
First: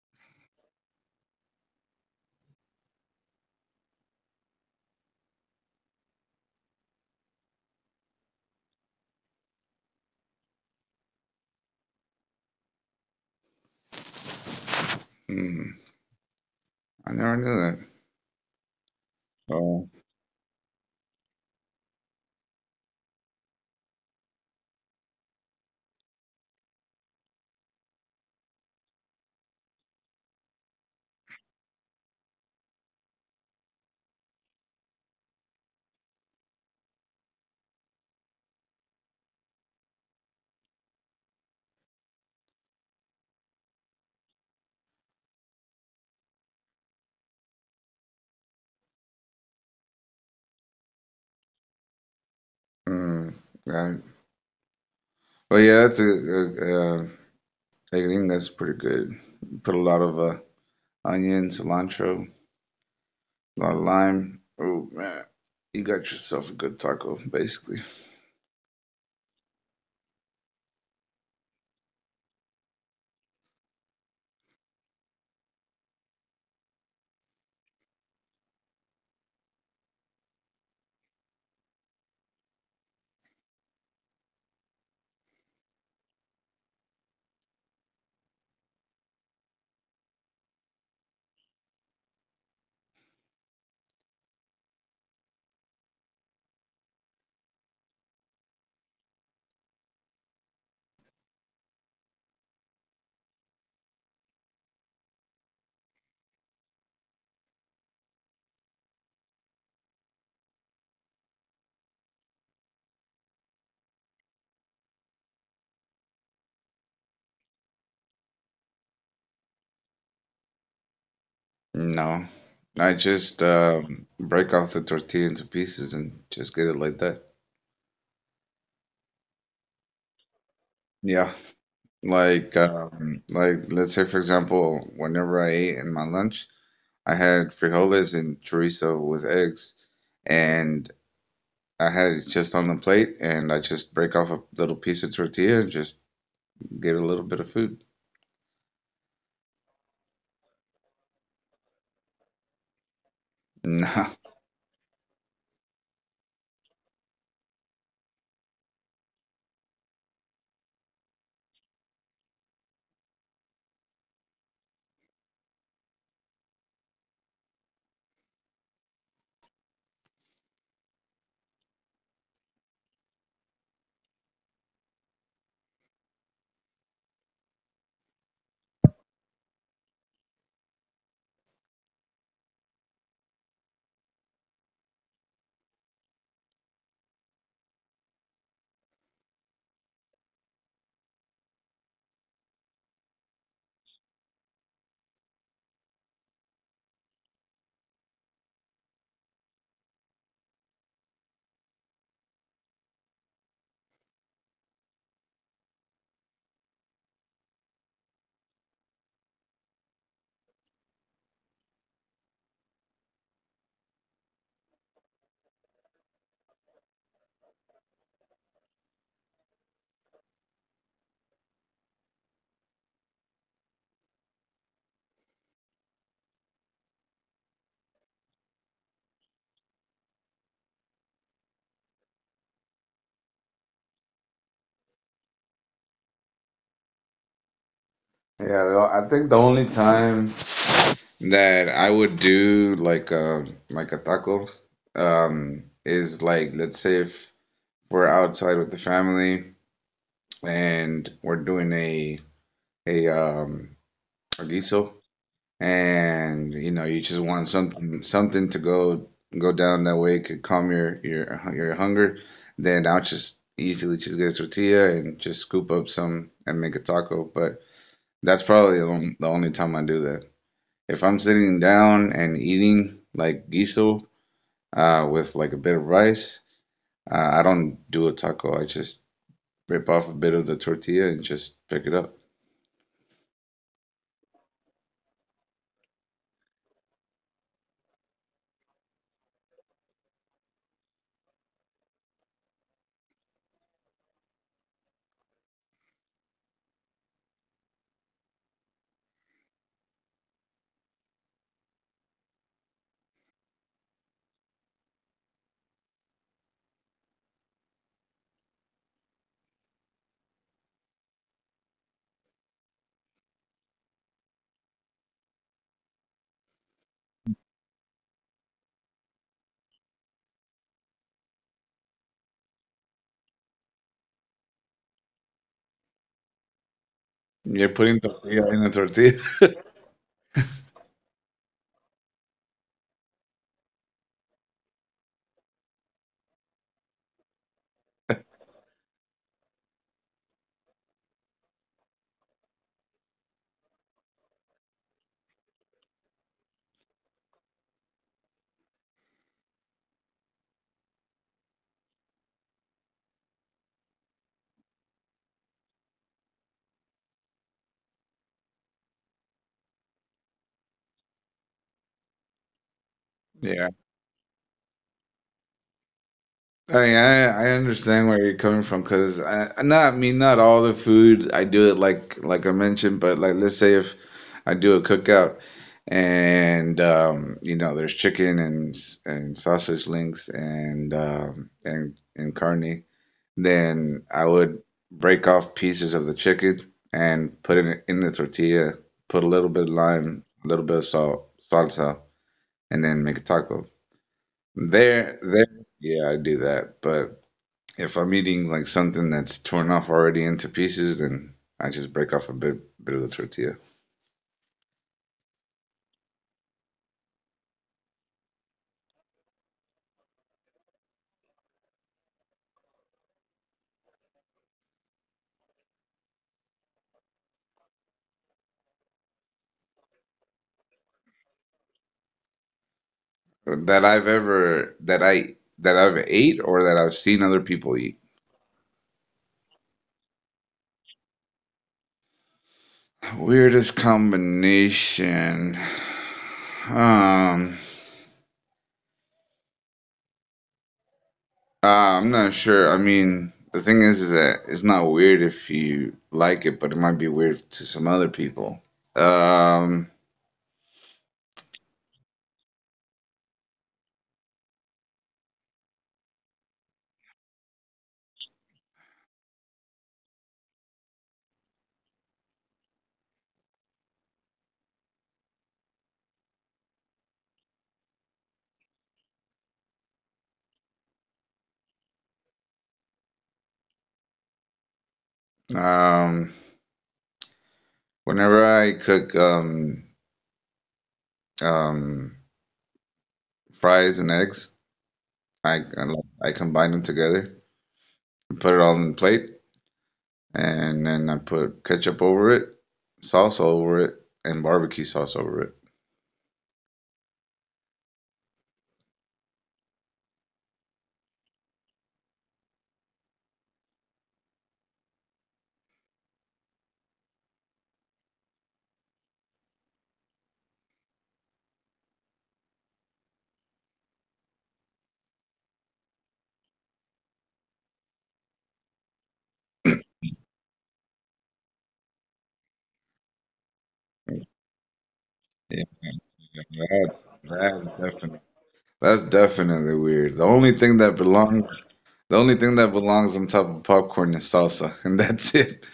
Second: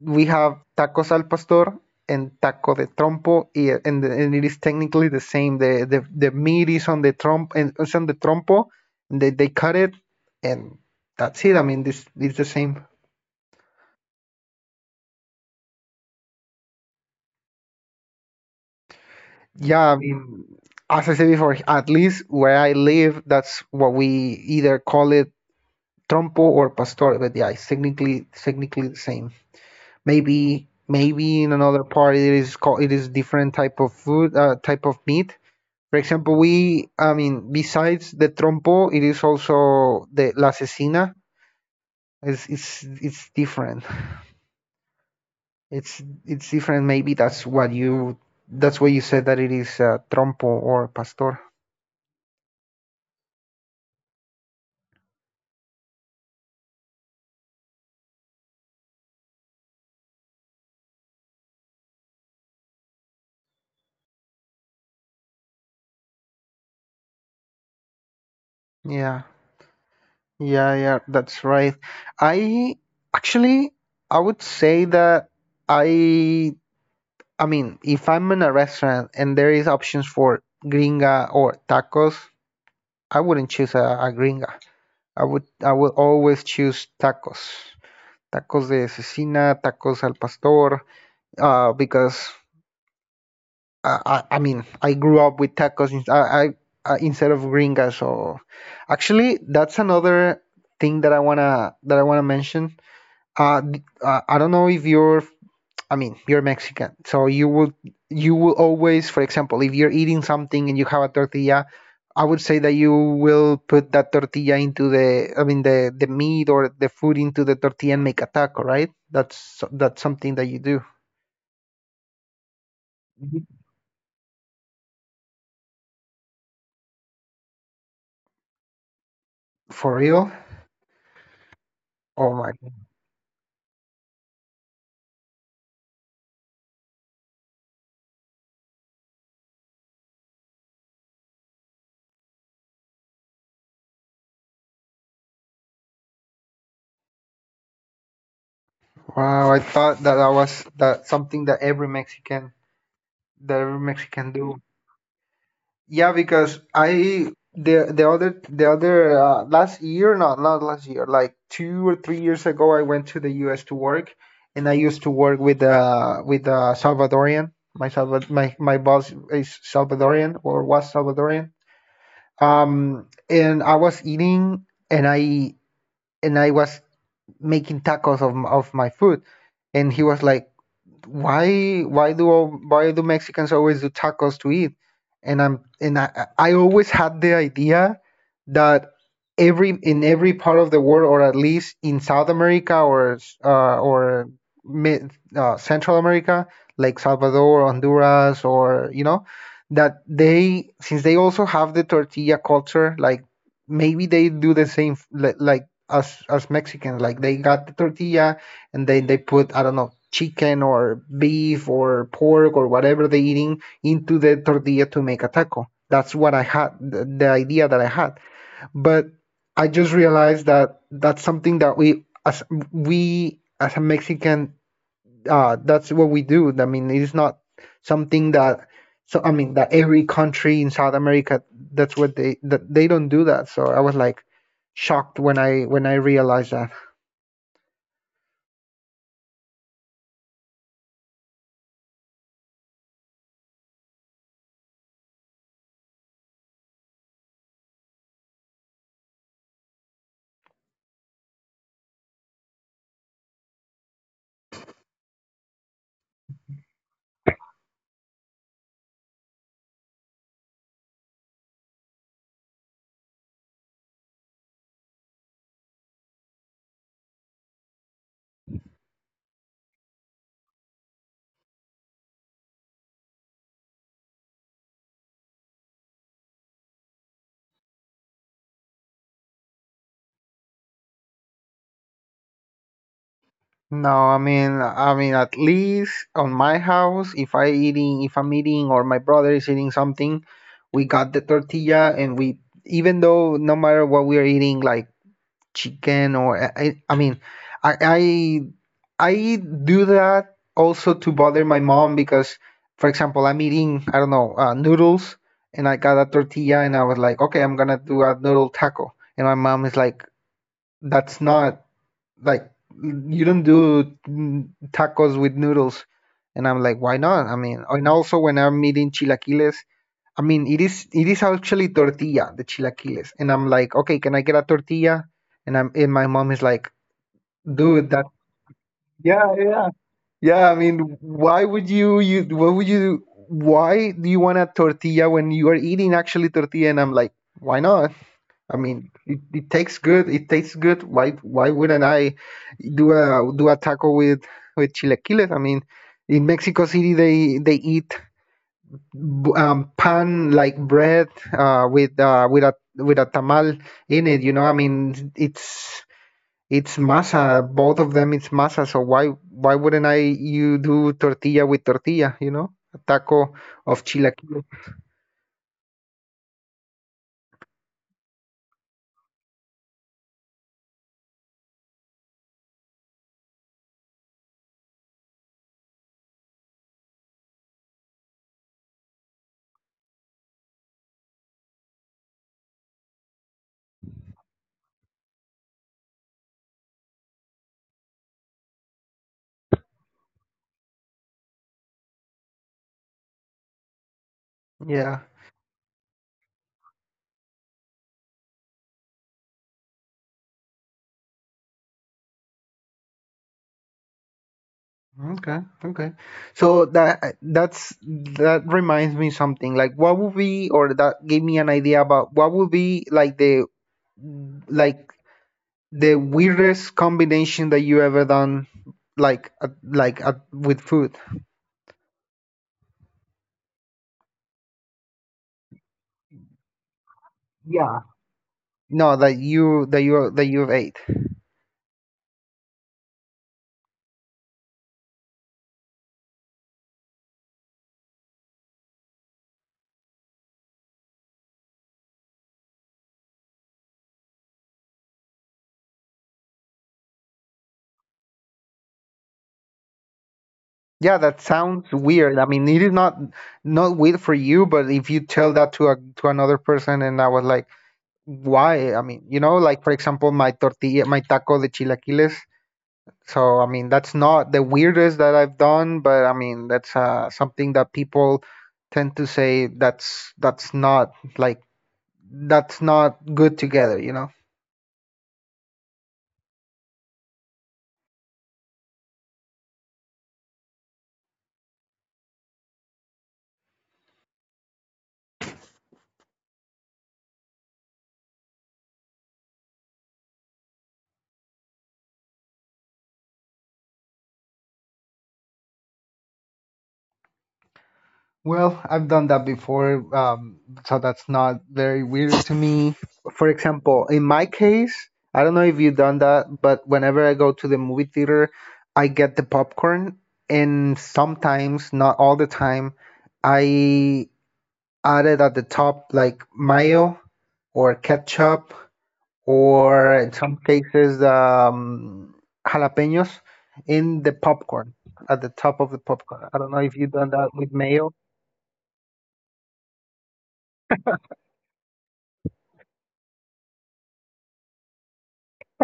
B: we have tacos al pastor and taco de trompo, and it is technically the same. The meat is on the tromp and it's on the trompo, and they cut it, and that's it. I mean, this is the same.
A: Hmm, I never knew that. Oh,
B: Yeah, I mean, as I said before, at least where I live, that's what we either call it, trompo or pastor, but yeah, it's technically the same. Maybe in another part it is called, it is different type of food, type of meat. For example, we, I mean, besides the trompo, it is also the la cecina. It's it's different. It's different. Maybe that's what you, that's what you said, that it is trompo or pastor.
A: mm, got it. But yeah, that's a gringa's pretty good. Put a lot of onion, cilantro, a lot of lime. Oh man, you got yourself a good taco, basically.
B: Yeah, yeah, yeah, that's right. I, actually, I would say that I I mean, if I'm in a restaurant and there is options for gringa or tacos, I wouldn't choose a gringa. I would always choose tacos. Tacos de cecina, tacos al pastor, because I mean, I grew up with tacos in, instead of gringa. So actually, that's another thing that I wanna mention. I don't know if you're, I mean, you're Mexican, so you would, you will always, for example, if you're eating something and you have a tortilla, I would say that you will put that tortilla into the, I mean, the meat or the food into the tortilla and make a taco, right? That's something that you do.
A: No, I just
B: Mhm.
A: break off the tortilla into pieces and just get it like that.
B: For real?
A: Yeah,
B: Oh
A: like
B: my!
A: um, like let's say, for example, whenever I ate in my lunch, I had frijoles and chorizo with eggs, and I had it just on the plate, and I just break off a little piece of tortilla and just get a little bit of food.
B: Wow, I thought that that was that something that every Mexican, that every
A: No.
B: Mexican do. Yeah, because I, the other, the other last year, not not last year, like 2 or 3 years ago, I went to the U.S. to work, and I used to work with Salvadorian. My my my boss is Salvadorian, or was Salvadorian. And I was eating, and I was making tacos of of my food, and he was like, why do all, why do Mexicans always do tacos to eat? And I'm, and I always had the idea that, every, in every part of the world, or at least in South America, or mid, Central America, like Salvador, Honduras, or you know, that they, since they also have the tortilla culture, like, maybe they do the same, like as Mexicans, like they got the tortilla and then they put, I don't know, chicken or beef or pork or whatever they're eating into the tortilla to make a taco. That's what I had, the idea that I had. But I just realized that that's something that we as a Mexican, that's what we do. I mean, it's not something that, so I mean that every country in South America, that's what they, that they don't do that. So I was like shocked when I realized that.
A: Yeah, the- I think the only time that I would do like a taco is, like, let's say if we're outside with the family and we're doing a um a guiso and, you know, you just want something to go down, that way could calm your hunger, then I'll just easily just get a tortilla and just scoop up some and make a taco. But that's probably the only time I do. If I'm sitting down and eating like guiso with like a bit of rice, I don't do a taco. I just rip off a bit of the tortilla and just pick it up.
B: No, I mean, at least on my house, if I eating, if I'm eating, or my brother is eating something, we got the tortilla, and we, even though, no matter what we are eating, like chicken or, I, I, I do that also to bother my mom because, for example, I'm eating, I don't know, noodles, and I got a tortilla, and I was like, okay, I'm gonna do a noodle taco, and my mom is like, that's not, like, you don't do tacos with noodles. And I'm like, why not? I mean, and also when I'm eating chilaquiles. I mean, it is actually tortilla, the chilaquiles, and I'm like, okay, can I get a tortilla? And I'm and my mom is like,
A: You're
B: dude,
A: putting
B: that,
A: tortilla in a tortilla.
B: yeah, yeah, yeah. I mean, why would you what would you, why do you want a tortilla when you are eating actually tortilla? And I'm like, why not? I mean, it tastes good. It tastes good. Why wouldn't I do a taco with chilaquiles? I mean, in Mexico City they eat pan, like bread, with a tamal in it. You know, I mean, it's masa. Both of them, it's masa. So why wouldn't, I, you do tortilla with tortilla? You know, a taco
A: Yeah.
B: of chilaquiles.
A: I mean, I understand where you're coming from, because I mean, not all the food I do it like I mentioned, but, like, let's say if I do a cookout and you know there's chicken and sausage links and and carne. Then I would break off pieces of the chicken and put it in the tortilla, put a little bit of lime, a little bit of salt, salsa, and then make a taco. There,
B: Yeah.
A: there, yeah, I do that. But if I'm eating like something that's torn off already into pieces, then I just break off a bit of the tortilla.
B: Okay, okay. So that that's, that reminds me something, like, what would be, or that gave me an idea about what would be like the, like, the weirdest combination that you ever done, like, with food.
A: That I've ate, or that I've seen other people eat?
B: Yeah. No, that you, that you've ate.
A: Weirdest combination. Um, Uh, I'm not sure. I mean, the thing is that it's not weird if you like it, but it might be weird to some other people. Um,
B: Yeah, that sounds weird. I mean, it is not not weird for you, but if you tell that to a, to another person, and I was like, why? I mean, you know, like for example, my tortilla, my taco de chilaquiles. So I mean, that's not the weirdest that I've done, but I mean, that's something that people tend to say that's not, like, that's not good together, you know.
A: um, Whenever I cook um, fries and eggs, I combine them together, put it all in the plate, and then I put ketchup over it, sauce over it, and barbecue sauce over it.
B: Well, I've done that before, so that's not very weird to me. For example, in my case, I don't know if you've done that, but whenever I go to the movie theater, I get the popcorn, and sometimes, not all the time, I added at the top, like, mayo or ketchup, or in some cases, jalapenos in the popcorn, at the top of the popcorn. I don't
A: Yeah,
B: know if you've done that with
A: that,
B: mayo,
A: that's That's definitely weird. The only thing that belongs, the only thing that belongs on top of popcorn is salsa, and that's it.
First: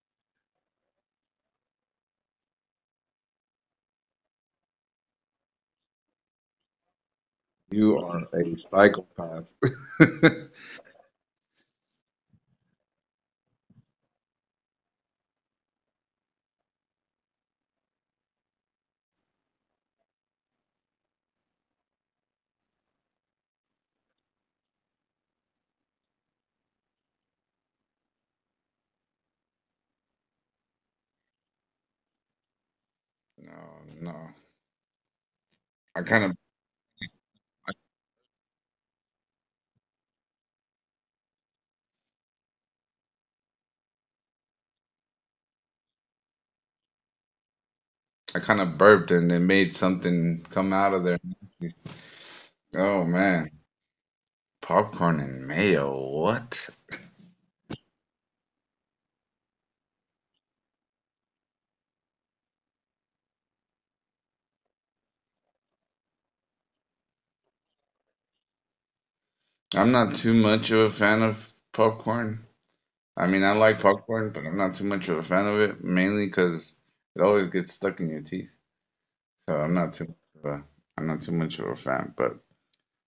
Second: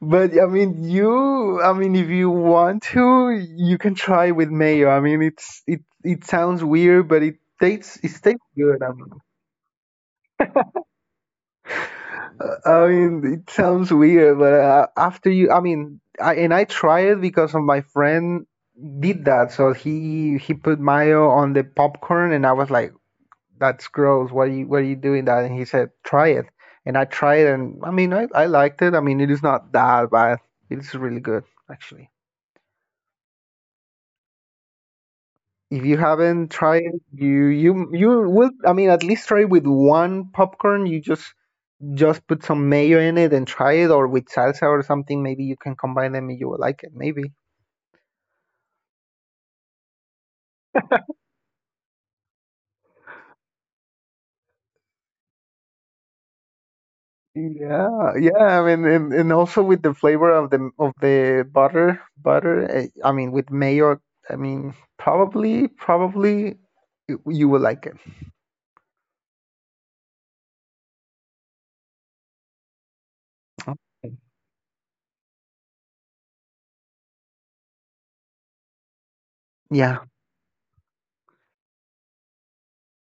B: but I mean, you, I mean, if you want to, you can try with mayo. I mean, it's, it sounds weird, but it tastes,
A: You
B: it
A: are
B: tastes
A: a
B: good.
A: psychopath.
B: I mean, it sounds weird, but after you, I mean, I, and I tried it because of my friend did that. So he put mayo on the popcorn, and I was like, "That's gross. Why, you, why are you doing that?" And he said, "Try it." And I tried, and I mean, I liked it. I mean, it is not that bad. It's really good, actually.
A: No, no.
B: If
A: I
B: you
A: kind of,
B: haven't tried it, you you will. I mean, at least try with one popcorn. You just put some mayo in it and try it, or with salsa or something. Maybe you can combine them, and you will like it. Maybe.
A: I kind of burped, and it made something come out of there. Nasty. Oh man, popcorn and mayo. What?
B: Yeah, yeah. I mean, and also with the flavor of the, of the butter, butter. Eh, I mean, with mayo. I mean, probably, probably you, you will like it.
A: I'm not too much of a fan of popcorn. I mean, I like
B: Okay.
A: popcorn, but I'm not too much of a fan of it, mainly because it always gets stuck in your teeth. So
B: Yeah,
A: I'm not too much of a fan. But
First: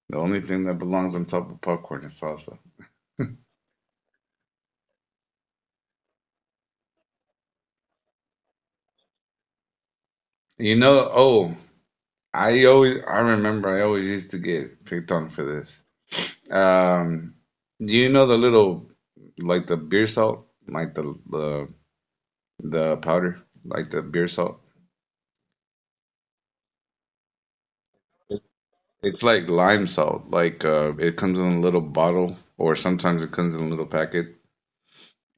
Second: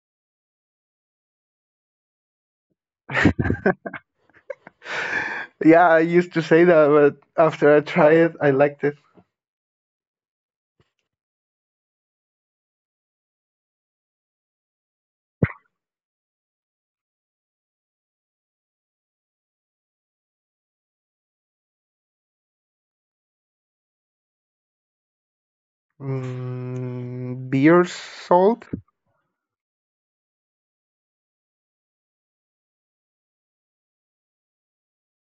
A: the only thing that belongs on top of popcorn is salsa.
B: yeah. I used to say that, but after I tried it, I liked it.
A: You know, oh, I always used to get picked on for this. Um, do you know the little, like, the beer salt, like the powder, like the beer salt?
B: Beer
A: It-
B: salt?
A: It's like lime salt. Like, it comes in a little bottle, or sometimes it comes in a little packet.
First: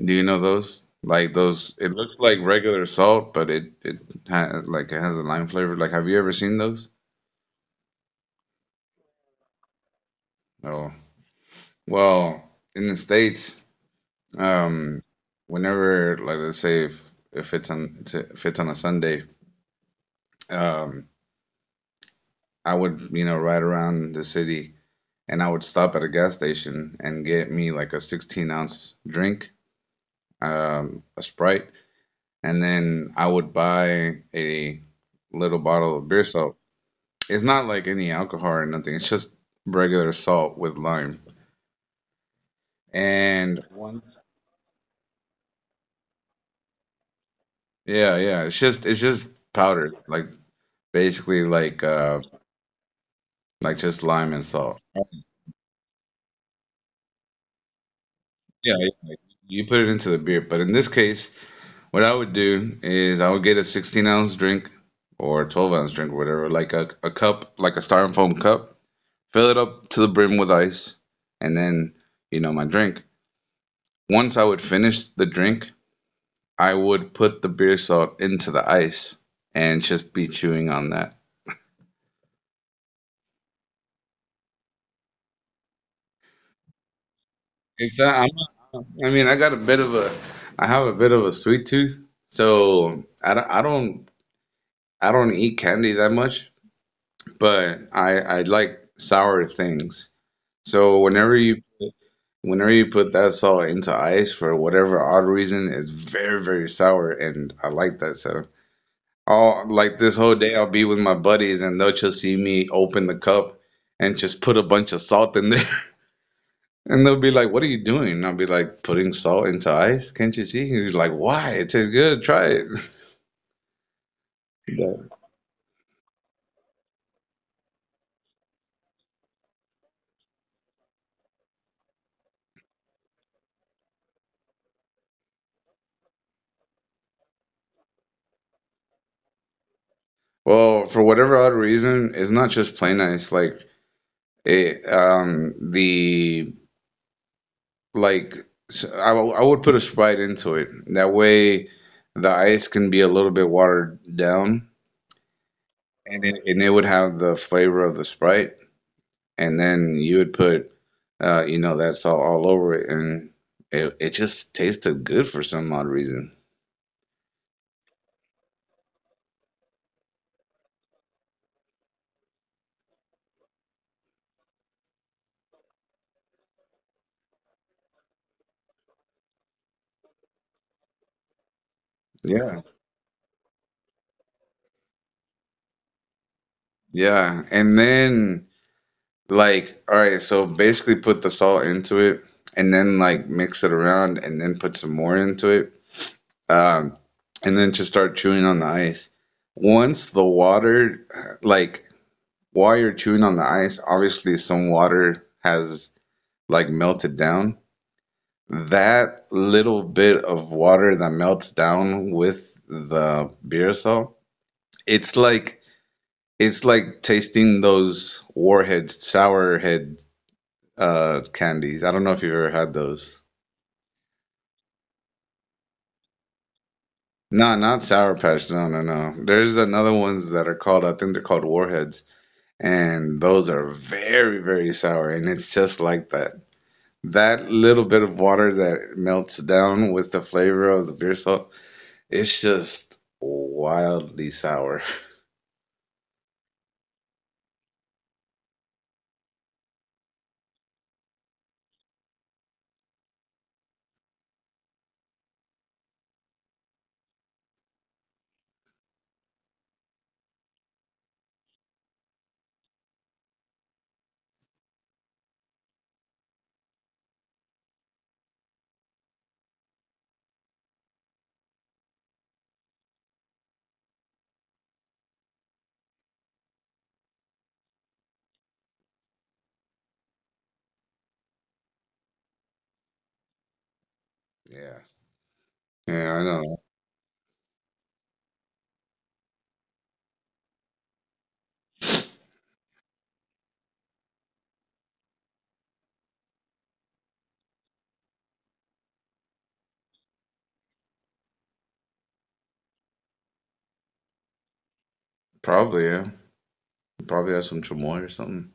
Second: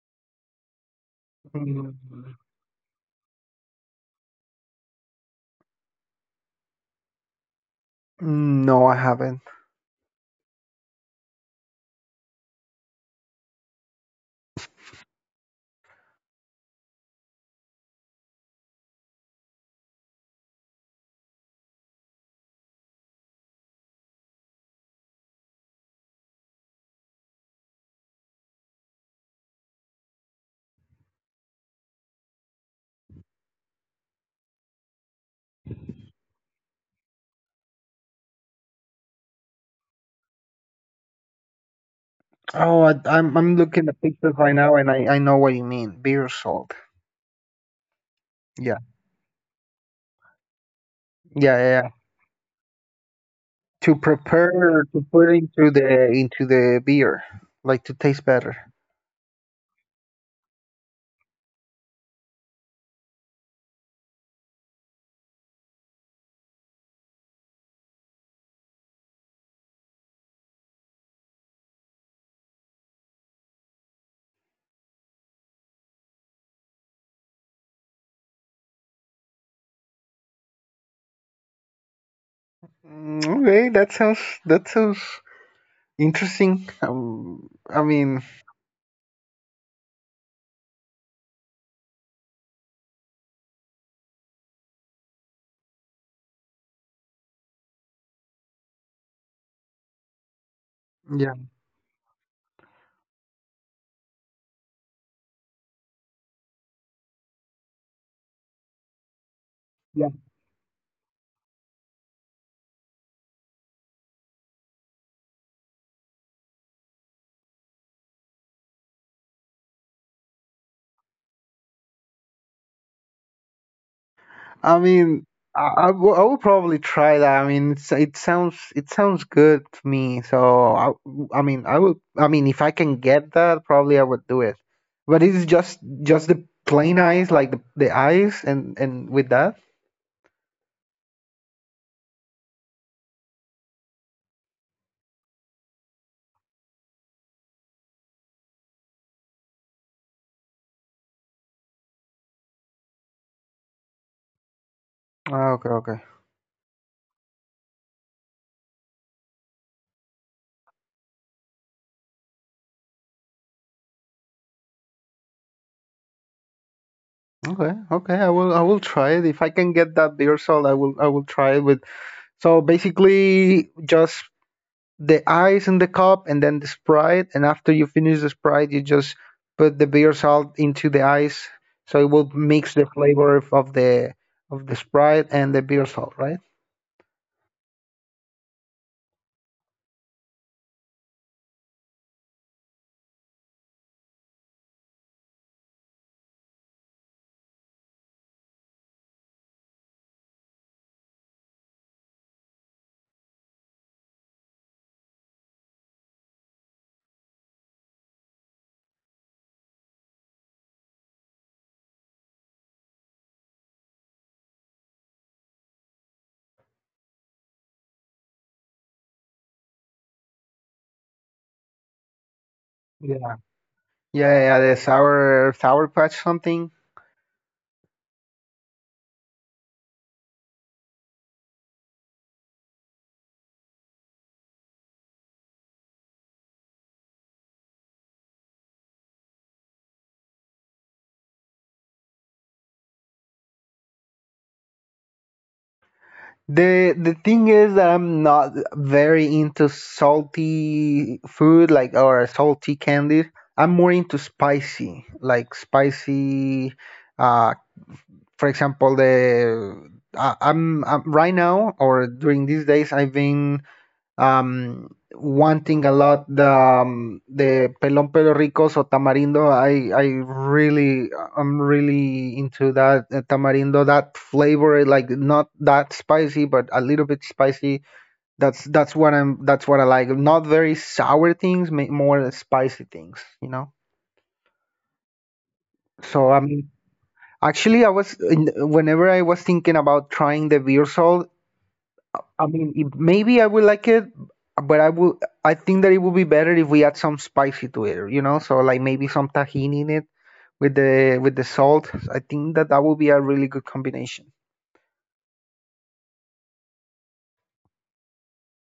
A: Do you know those? Like, those,
B: Mm,
A: it looks like regular salt, but it ha like it has a lime flavor. Like, have you ever seen those?
B: no, I haven't.
A: Oh, well, in the States, um, whenever, like, let's say if if it's on if it's on a Sunday, um, I would, ride around the city, and I would stop at a gas station and get me like a 16-ounce drink, a Sprite, and then I would buy a little bottle of beer salt. It's not like any alcohol or nothing. It's just regular salt with lime.
B: Oh, I, I'm
A: And
B: looking at pictures right now, and I know what you mean. Beer salt.
A: yeah, yeah,
B: Yeah,
A: it's just powdered, like, basically,
B: yeah, yeah,
A: like
B: yeah.
A: uh like
B: To
A: just lime and
B: prepare
A: salt.
B: to put into the, into the beer, like, to taste better.
A: Yeah, yeah, like, you put it into the beer. But in this case, what I would do is I would get a 16-ounce drink or 12-ounce drink or whatever, like a cup, like a styrofoam cup, fill it up to the brim with ice, and then, my drink. Once I would finish the drink, I would put the beer salt into the ice and just be chewing on that.
B: Mm, okay, that sounds, that sounds interesting. I
A: It's
B: mean,
A: I'm not- I mean, I have a bit of a sweet tooth, so I don't eat candy that much, but I like sour things. So whenever
B: yeah.
A: you, whenever you put that salt into ice, for whatever odd reason, it's very, very sour, and I like that. So. Oh, like, this whole day I'll be with my buddies, and they'll just see me open the cup and just put a bunch of salt in there. And they'll be like, "What are you doing?" And I'll be like, "Putting salt into ice? Can't you see?" And he's like, "Why?" "It tastes good. Try it."
B: I
A: Yeah.
B: mean, I will, I will probably try that. I mean, it's, it sounds, it sounds good to me. So I mean, I would. I mean, if I can get that, probably I would do it. But it's just the plain ice, like the ice, and with that.
A: Well, for whatever odd reason, it's not just plain ice. Like, it, the, like, s- I, w- I would put a Sprite into it. That way the ice can be a little bit watered down,
B: Ah, okay, okay,
A: and it would have the flavor of the Sprite, and then you would put that salt all over it, and it just tasted good for some odd reason.
B: okay, okay. I will try it if I can get that beer salt. I will try it with. So basically, just the ice in the cup, and then the Sprite. And after you finish the Sprite, you just put the beer salt into the ice, so it will
A: Yeah.
B: mix the flavor of, of the Sprite and the beer salt, right?
A: Yeah, and then, like, all right, so basically put the salt into it, and then, like, mix it around, and then put some more into it, um, and then just start chewing on the ice. Once the water, like, while you're chewing on the ice, obviously some water has like melted down. That little bit of water that melts down with the beer salt, it's like it's like tasting those warhead sourhead candies. I don't know if you've ever had those.
B: Yeah. Yeah, yeah, the sour, sour patch something.
A: No, not Sour Patch. No, no, no. There's another ones that are called, I think they're called Warheads, and those are very, very sour, and it's just like that. That little bit of water that melts down with the flavor of the beer salt, it's just wildly sour.
B: The thing is that I'm not very into salty food, like, or salty candies. I'm more into spicy, like spicy uh for example, the I'm right now or during these days I've been um, wanting a lot the pelon pelo rico so tamarindo. I really I'm really into that tamarindo, that flavor, like not that spicy but a little bit spicy. That's what I'm that's what I like. Not very sour things, more spicy things, you know.
A: Yeah. Yeah, I
B: So
A: know.
B: I'm Actually, whenever I was thinking about trying the beer, I mean, if, maybe I would like it, but I would. I think that it would be better if we add some spicy to it. You know, so like maybe some tahini in it with the salt. I think that would be a really good combination.
A: Probably, yeah. Probably have some chamoy or something.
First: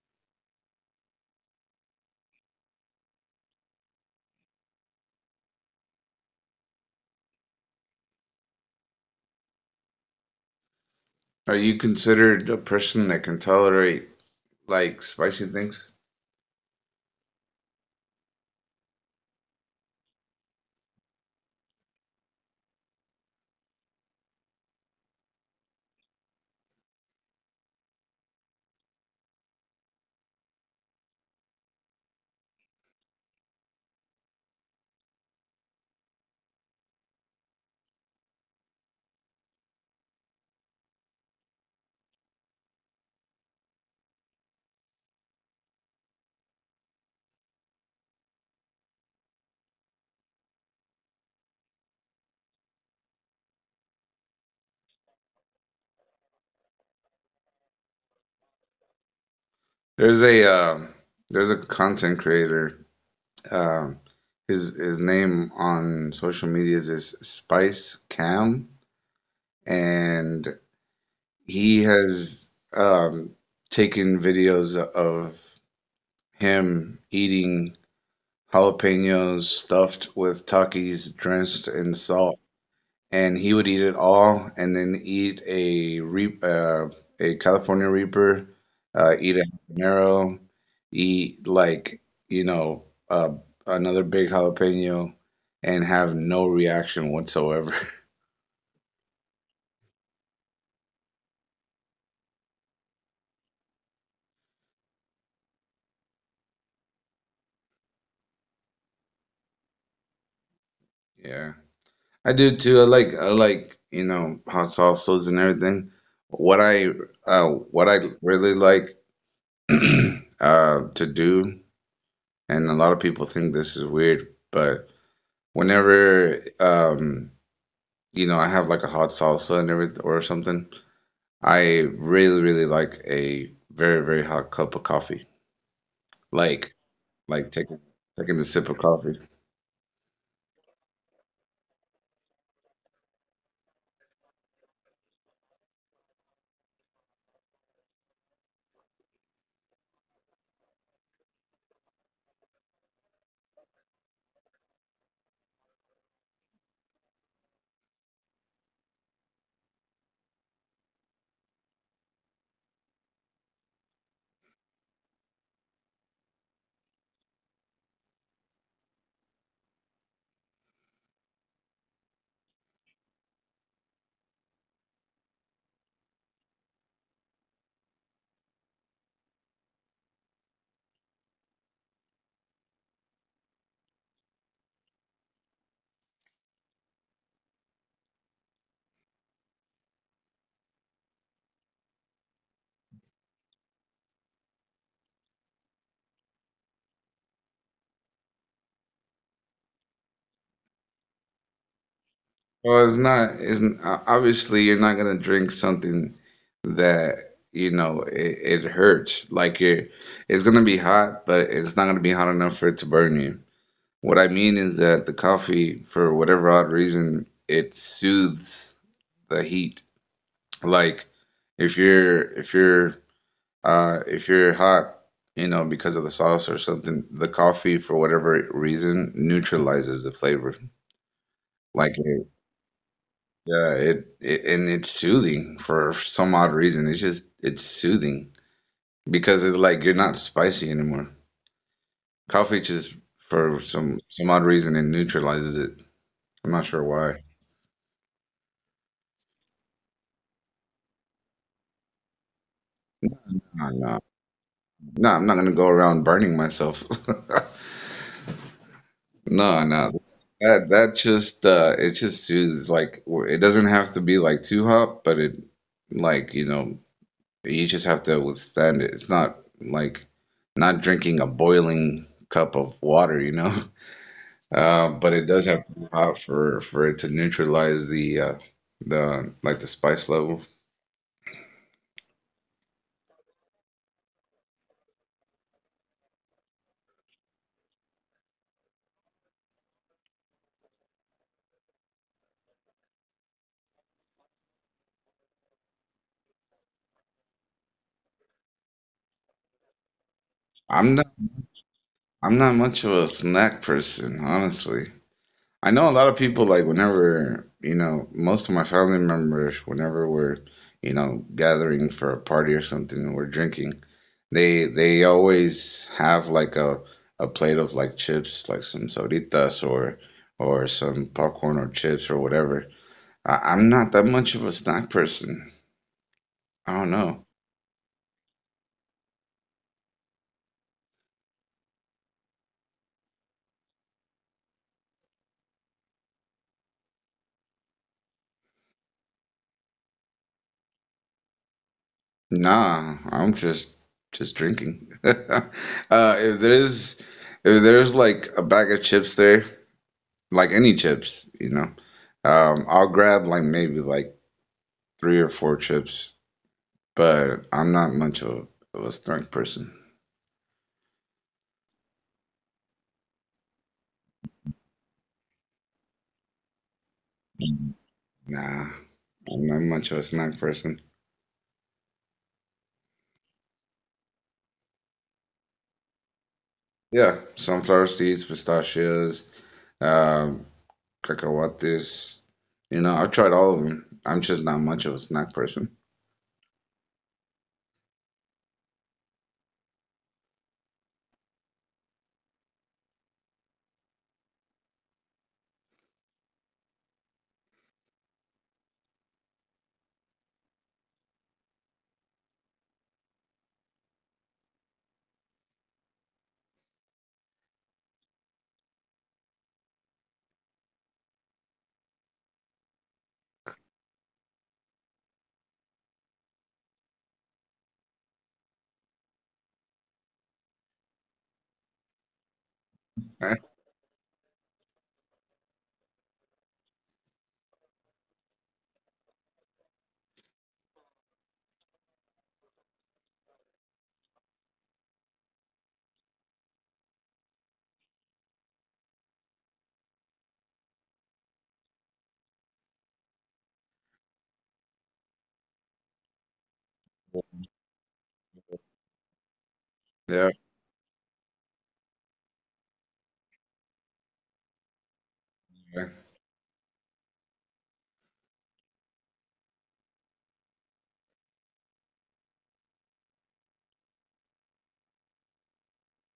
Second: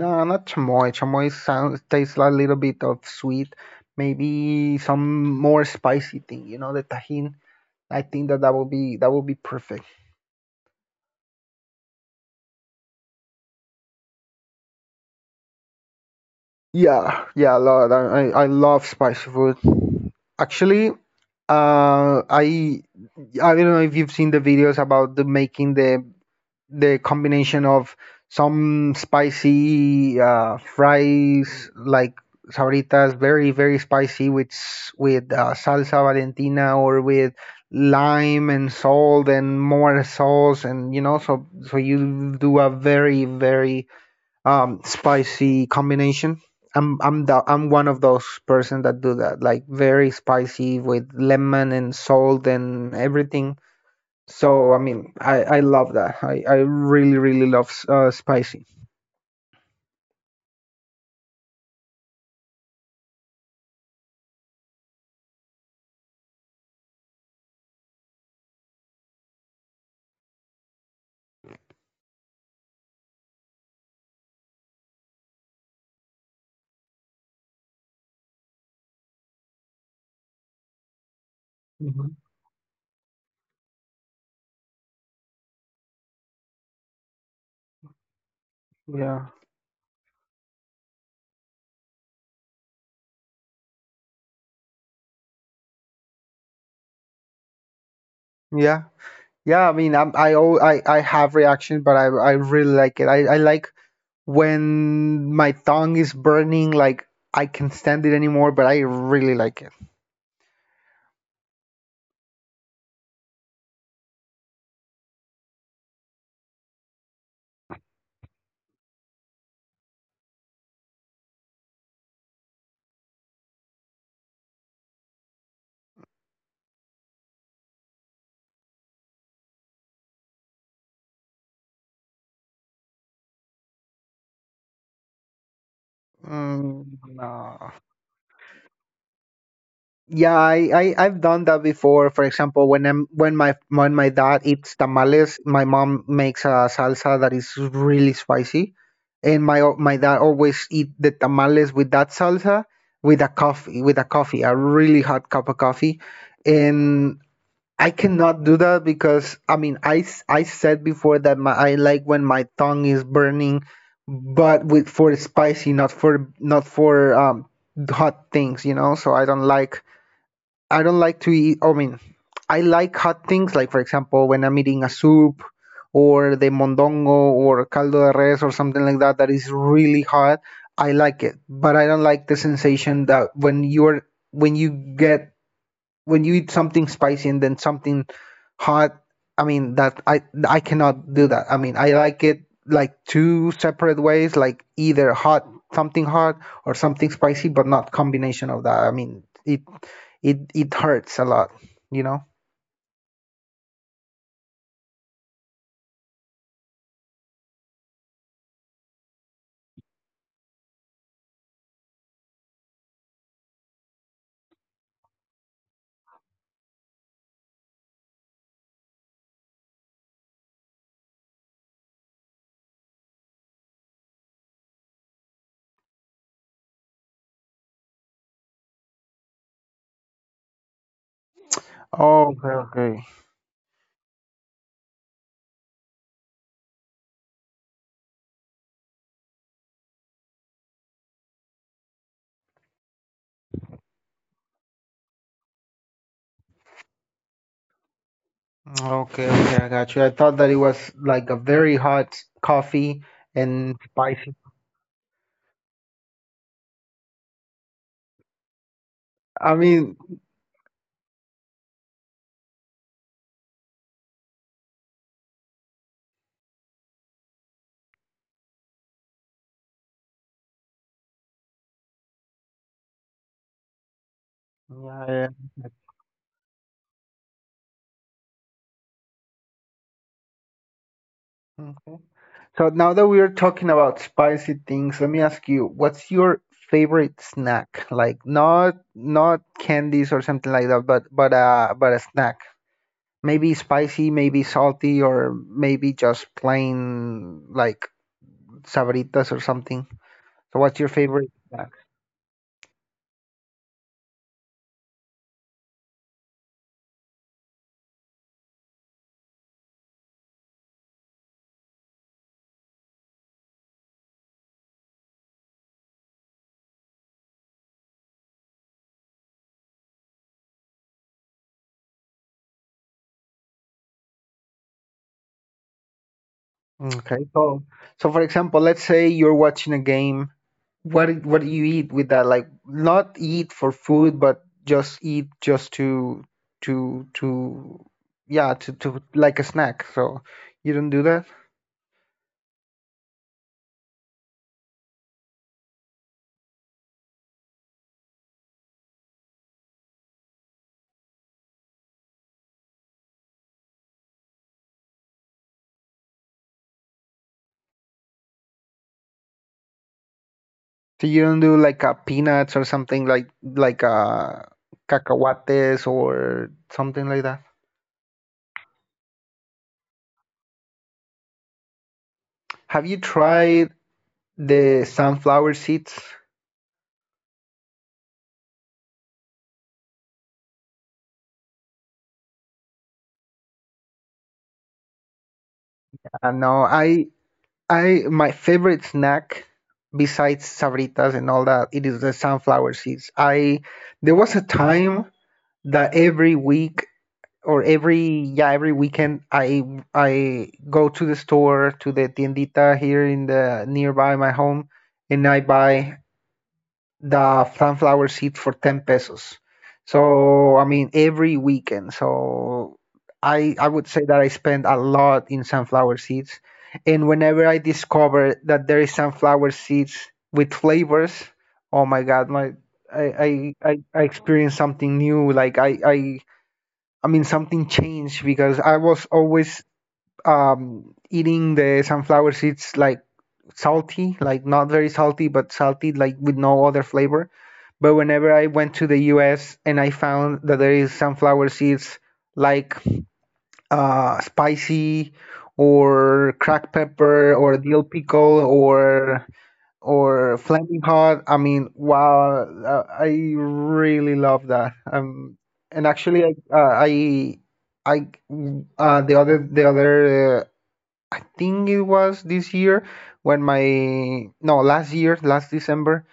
B: No, not chamoy. Chamoy sounds tastes a little bit of sweet. Maybe some more spicy thing. You know, the tahin. I think that that would be perfect.
A: Are you considered a person that can tolerate, like, spicy things?
B: Yeah, yeah, a lot. I love spicy food. Actually, uh, I I don't know if you've seen the videos about the making the combination of some spicy fries like sabritas, very very spicy with salsa Valentina or with lime and salt and more sauce, and you know, so so you do a very very spicy combination. I'm one of those person that do that, like very spicy with lemon and salt and everything. So I mean, I love that. I really really love spicy.
A: There's a um, there's a content creator. Um, his name on social media is Spice Cam, and he has taken videos of him eating jalapenos stuffed with Takis drenched in
B: Hmm.
A: salt, and he would eat it all, and then eat a California Reaper,
B: Yeah,
A: eat a habanero, eat, like, you know uh, another big jalapeno, and have no reaction whatsoever.
B: yeah, yeah. I mean, I have reaction, but I really like it. I like when my tongue is burning, like I can not stand it anymore, but I really like it.
A: Yeah. I do too. I like hot salsas and everything. What I what I really like to do, and a lot of people think this is weird, but whenever, you know, I have, like, a hot salsa and everything or something, I really really like a very very hot cup of coffee. Like,
B: Mm,
A: like
B: no.
A: taking taking a sip of coffee.
B: Yeah, I've done that before. For example, when my dad eats tamales, my mom makes a salsa that is really spicy, and my dad always eat the tamales with that salsa with a coffee, a really hot cup of coffee, and I cannot do that because I mean I said before that my I like when my tongue is burning, but with for spicy, not for hot things, you know. So I don't like to eat. I mean, I like hot things, like for example, when I'm eating a soup or the mondongo or caldo de res or something like that that is really hot. I like it, but I don't like the sensation that when you're when you get when you eat something spicy and then something hot. I mean that I cannot do that. I mean I like it like two separate ways, like either hot something hot or something spicy, but not combination of that. I mean it hurts a lot, you know.
A: Well, It's not. Obviously you're not gonna drink something that, it hurts. Like, you're, it's gonna be hot, but it's not gonna be hot enough for it to burn you. What I mean is that the coffee, for whatever odd reason, it soothes the heat. Like, if you're if you're if you're hot, you know, because of the sauce or something, the coffee for whatever reason neutralizes the flavor. Like.
B: Oh,
A: Yeah, it's soothing for some odd reason. It's just it's soothing, because it's like you're not spicy anymore. Coffee just for some odd reason it neutralizes it. I'm not sure why.
B: okay. I got you. I thought that it was like a very hot coffee
A: No,
B: and
A: no,
B: spicy.
A: no, I'm not gonna go around burning myself. No,
B: I
A: no,
B: mean,
A: that that just it just soothes. Like, it doesn't have to be like too hot, but it, like, you just have to withstand it. It's not like not drinking a boiling cup of water. But it
B: yeah,
A: does have to be hot for it to neutralize the the spice level.
B: yeah. So now that we are talking about spicy things, let me ask you, what's your favorite snack? Like not not candies or something like that, but but a snack. Maybe spicy, maybe salty, or maybe just plain like sabritas or something. So what's your
A: I'm not
B: favorite snack?
A: I'm not much of a snack person, honestly. I know a lot of people, like, whenever, most of my family members, whenever we're, gathering for a party or something and we're drinking, they always have like a plate of, like, chips, like some soritas, or some popcorn or chips or whatever. I'm not that much of a snack person. I don't
B: Okay,
A: know.
B: so so for example, let's say you're watching a game. What do you eat with that? Like not eat for food, but just eat just to yeah, to like a snack. So you don't do that.
A: Nah, I'm just drinking. If there's if there's like a bag of chips there, like any chips, I'll grab like maybe like three or four chips. But I'm not much of a, snack person.
B: So you don't do like peanuts or something like cacahuates or something like that.
A: Nah, I'm not much of a snack person.
B: Have you tried the sunflower seeds?
A: Yeah, sunflower seeds, pistachios, um, cacahuates. I've tried all of them. I'm just not much of a snack person.
B: No, I, my favorite snack, besides Sabritas and all that, it is the sunflower seeds. I There was a time that every yeah every weekend I go to the store, to the tiendita here in the nearby my home, and I buy the sunflower seed for 10 pesos. So I mean every weekend. So I would say that I spend a lot in sunflower seeds. And whenever I discover that there is sunflower seeds with flavors, oh my god, my I experience something new. I mean, something changed, because I was always eating the sunflower seeds like salty, like not very salty, but salty, like with no other flavor. But whenever I went to the US and I found that there is sunflower seeds like spicy or cracked pepper or dill pickle
A: Yeah.
B: or Flaming Hot. I mean, wow, I really love that. And actually, I, the other, I think it was this year when no, last year, last December,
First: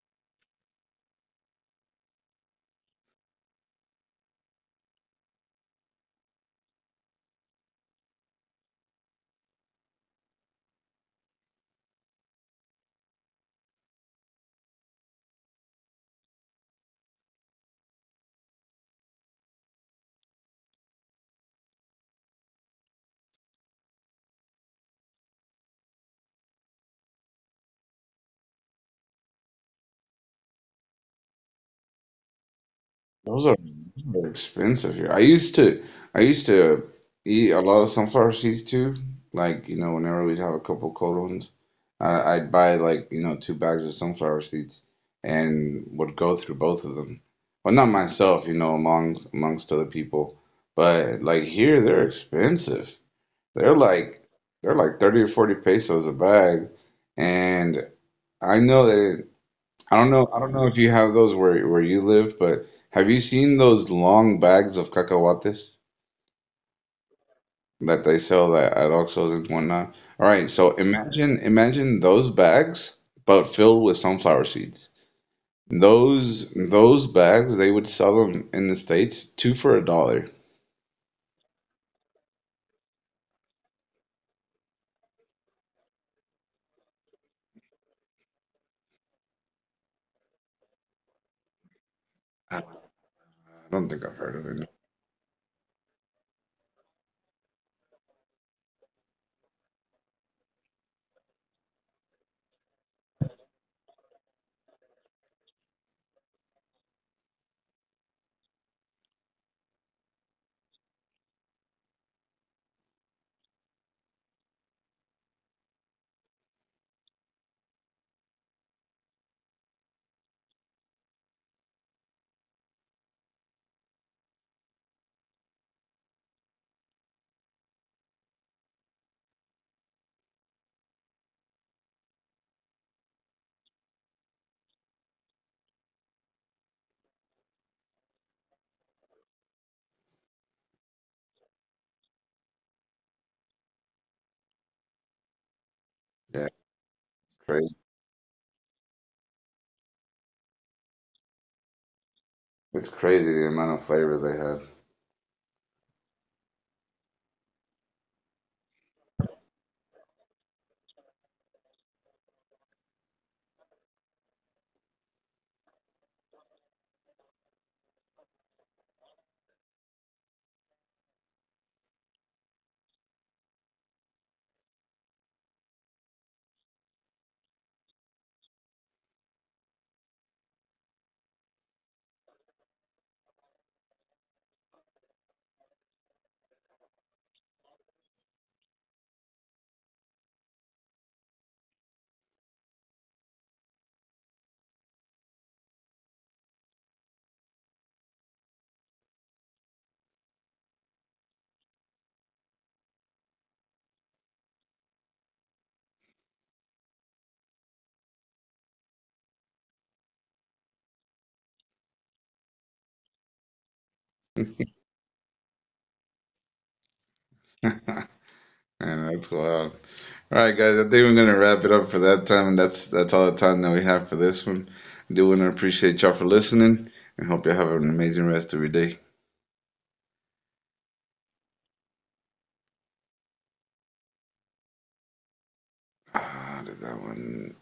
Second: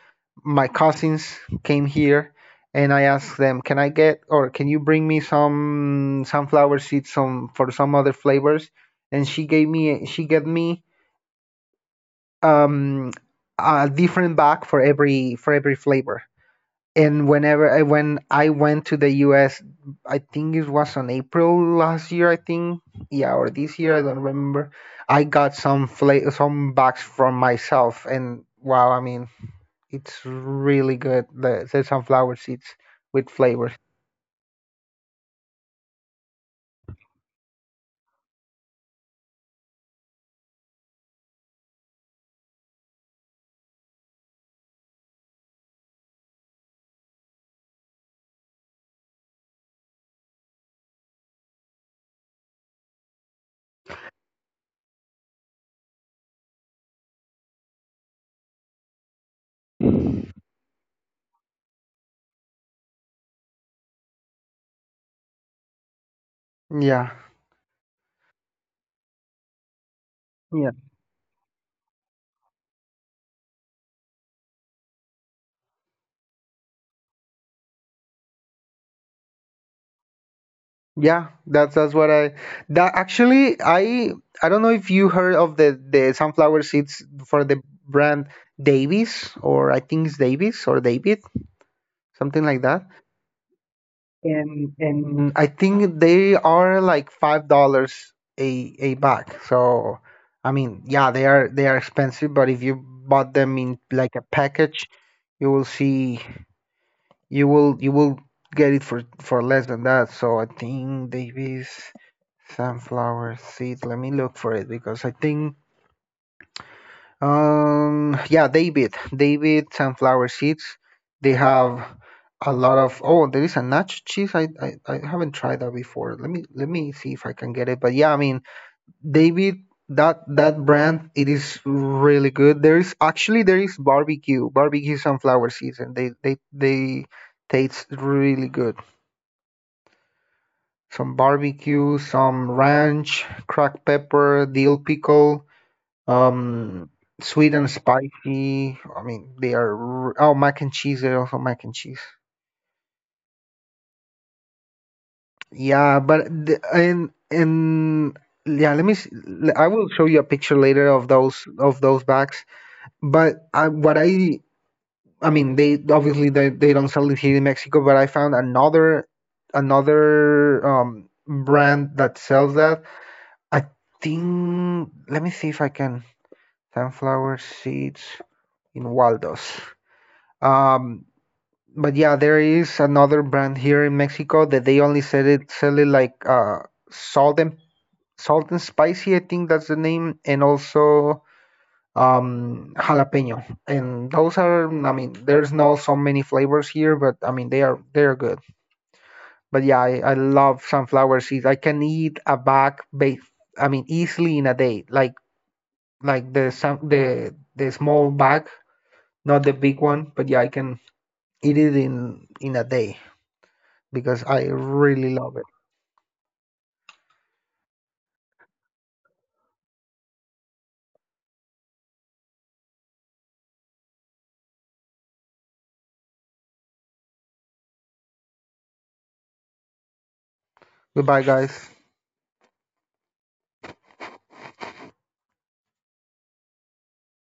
B: my cousins came here. And I asked them, "Can I get, or can you bring me some sunflower seeds, some for some other flavors?" And she gave me um a different bag for every flavor. And when I went to the US, I think it was on April last year, I think, yeah, or this year, I don't remember. I got some some bags from myself, and wow, I mean, it's really good. The sunflower seeds with
A: Those are
B: flavors.
A: those are expensive here. I used to eat a lot of sunflower seeds too. Like, whenever we'd have a couple cold ones, I'd buy, like, two bags of sunflower seeds, and would go through both of them. Well, not myself, among amongst other people. But, like, here, they're expensive. They're like they're like 30 or 40 pesos a bag. And I know that I don't know. I don't know if you have those where you live, but have you seen those long bags of cacahuates
B: Yeah,
A: that they sell that at Oxxos and whatnot? All right,
B: yeah.
A: so, imagine those bags, but filled with sunflower seeds. Those bags, they would sell them in the States two for a dollar.
B: Yeah, that actually, I don't know if you heard of the sunflower seeds for the brand Davis, or I think it's Davis or David, something
A: I I
B: like that.
A: don't think I've heard of it.
B: And I think they are like $5 a bag. So I mean, yeah, they are expensive, but if you bought them in like a package, you will see you will get it for less than that. So I think Davis sunflower seed. Let me look for it, because I think um, yeah, David. David sunflower seeds. They have a lot of oh, there is a nacho cheese. I haven't tried that before. Let me see if I can get it. But yeah, I mean, David, that brand, it is really good. There is barbecue, barbecue sunflower seeds, and they taste really good. Some barbecue, some ranch, cracked pepper, dill pickle.
A: Yeah, it's
B: Um, sweet and
A: crazy.
B: spicy. I mean, they are. Oh, mac and cheese. They're also mac and cheese.
A: It's crazy the amount of flavors they have,
B: Yeah, but the, in yeah, let me. I will show you a picture later of those bags. But I, what I mean, they obviously they don't sell it here in Mexico. But I found another brand that sells that. I think. Let me see if I can. Sunflower seeds in Waldos. Um. But yeah, there is another brand here in Mexico that they only sell it like salt and spicy, I think that's the name, and also jalapeno. And those are I mean, there's not so many flavors here, but I mean they're good. But yeah, I love sunflower seeds. I can eat a bag ba- I mean easily in a day. Like the small bag, not the big one, but yeah, I can eat it in a day, because I really love it.
A: and that's wild. All right, guys. I think we're gonna wrap it up for that time, and that's all the time that we have for this one. I do want to appreciate y'all for listening, and hope you have an amazing rest of your day.
B: Goodbye, guys.
A: Ah, did that one.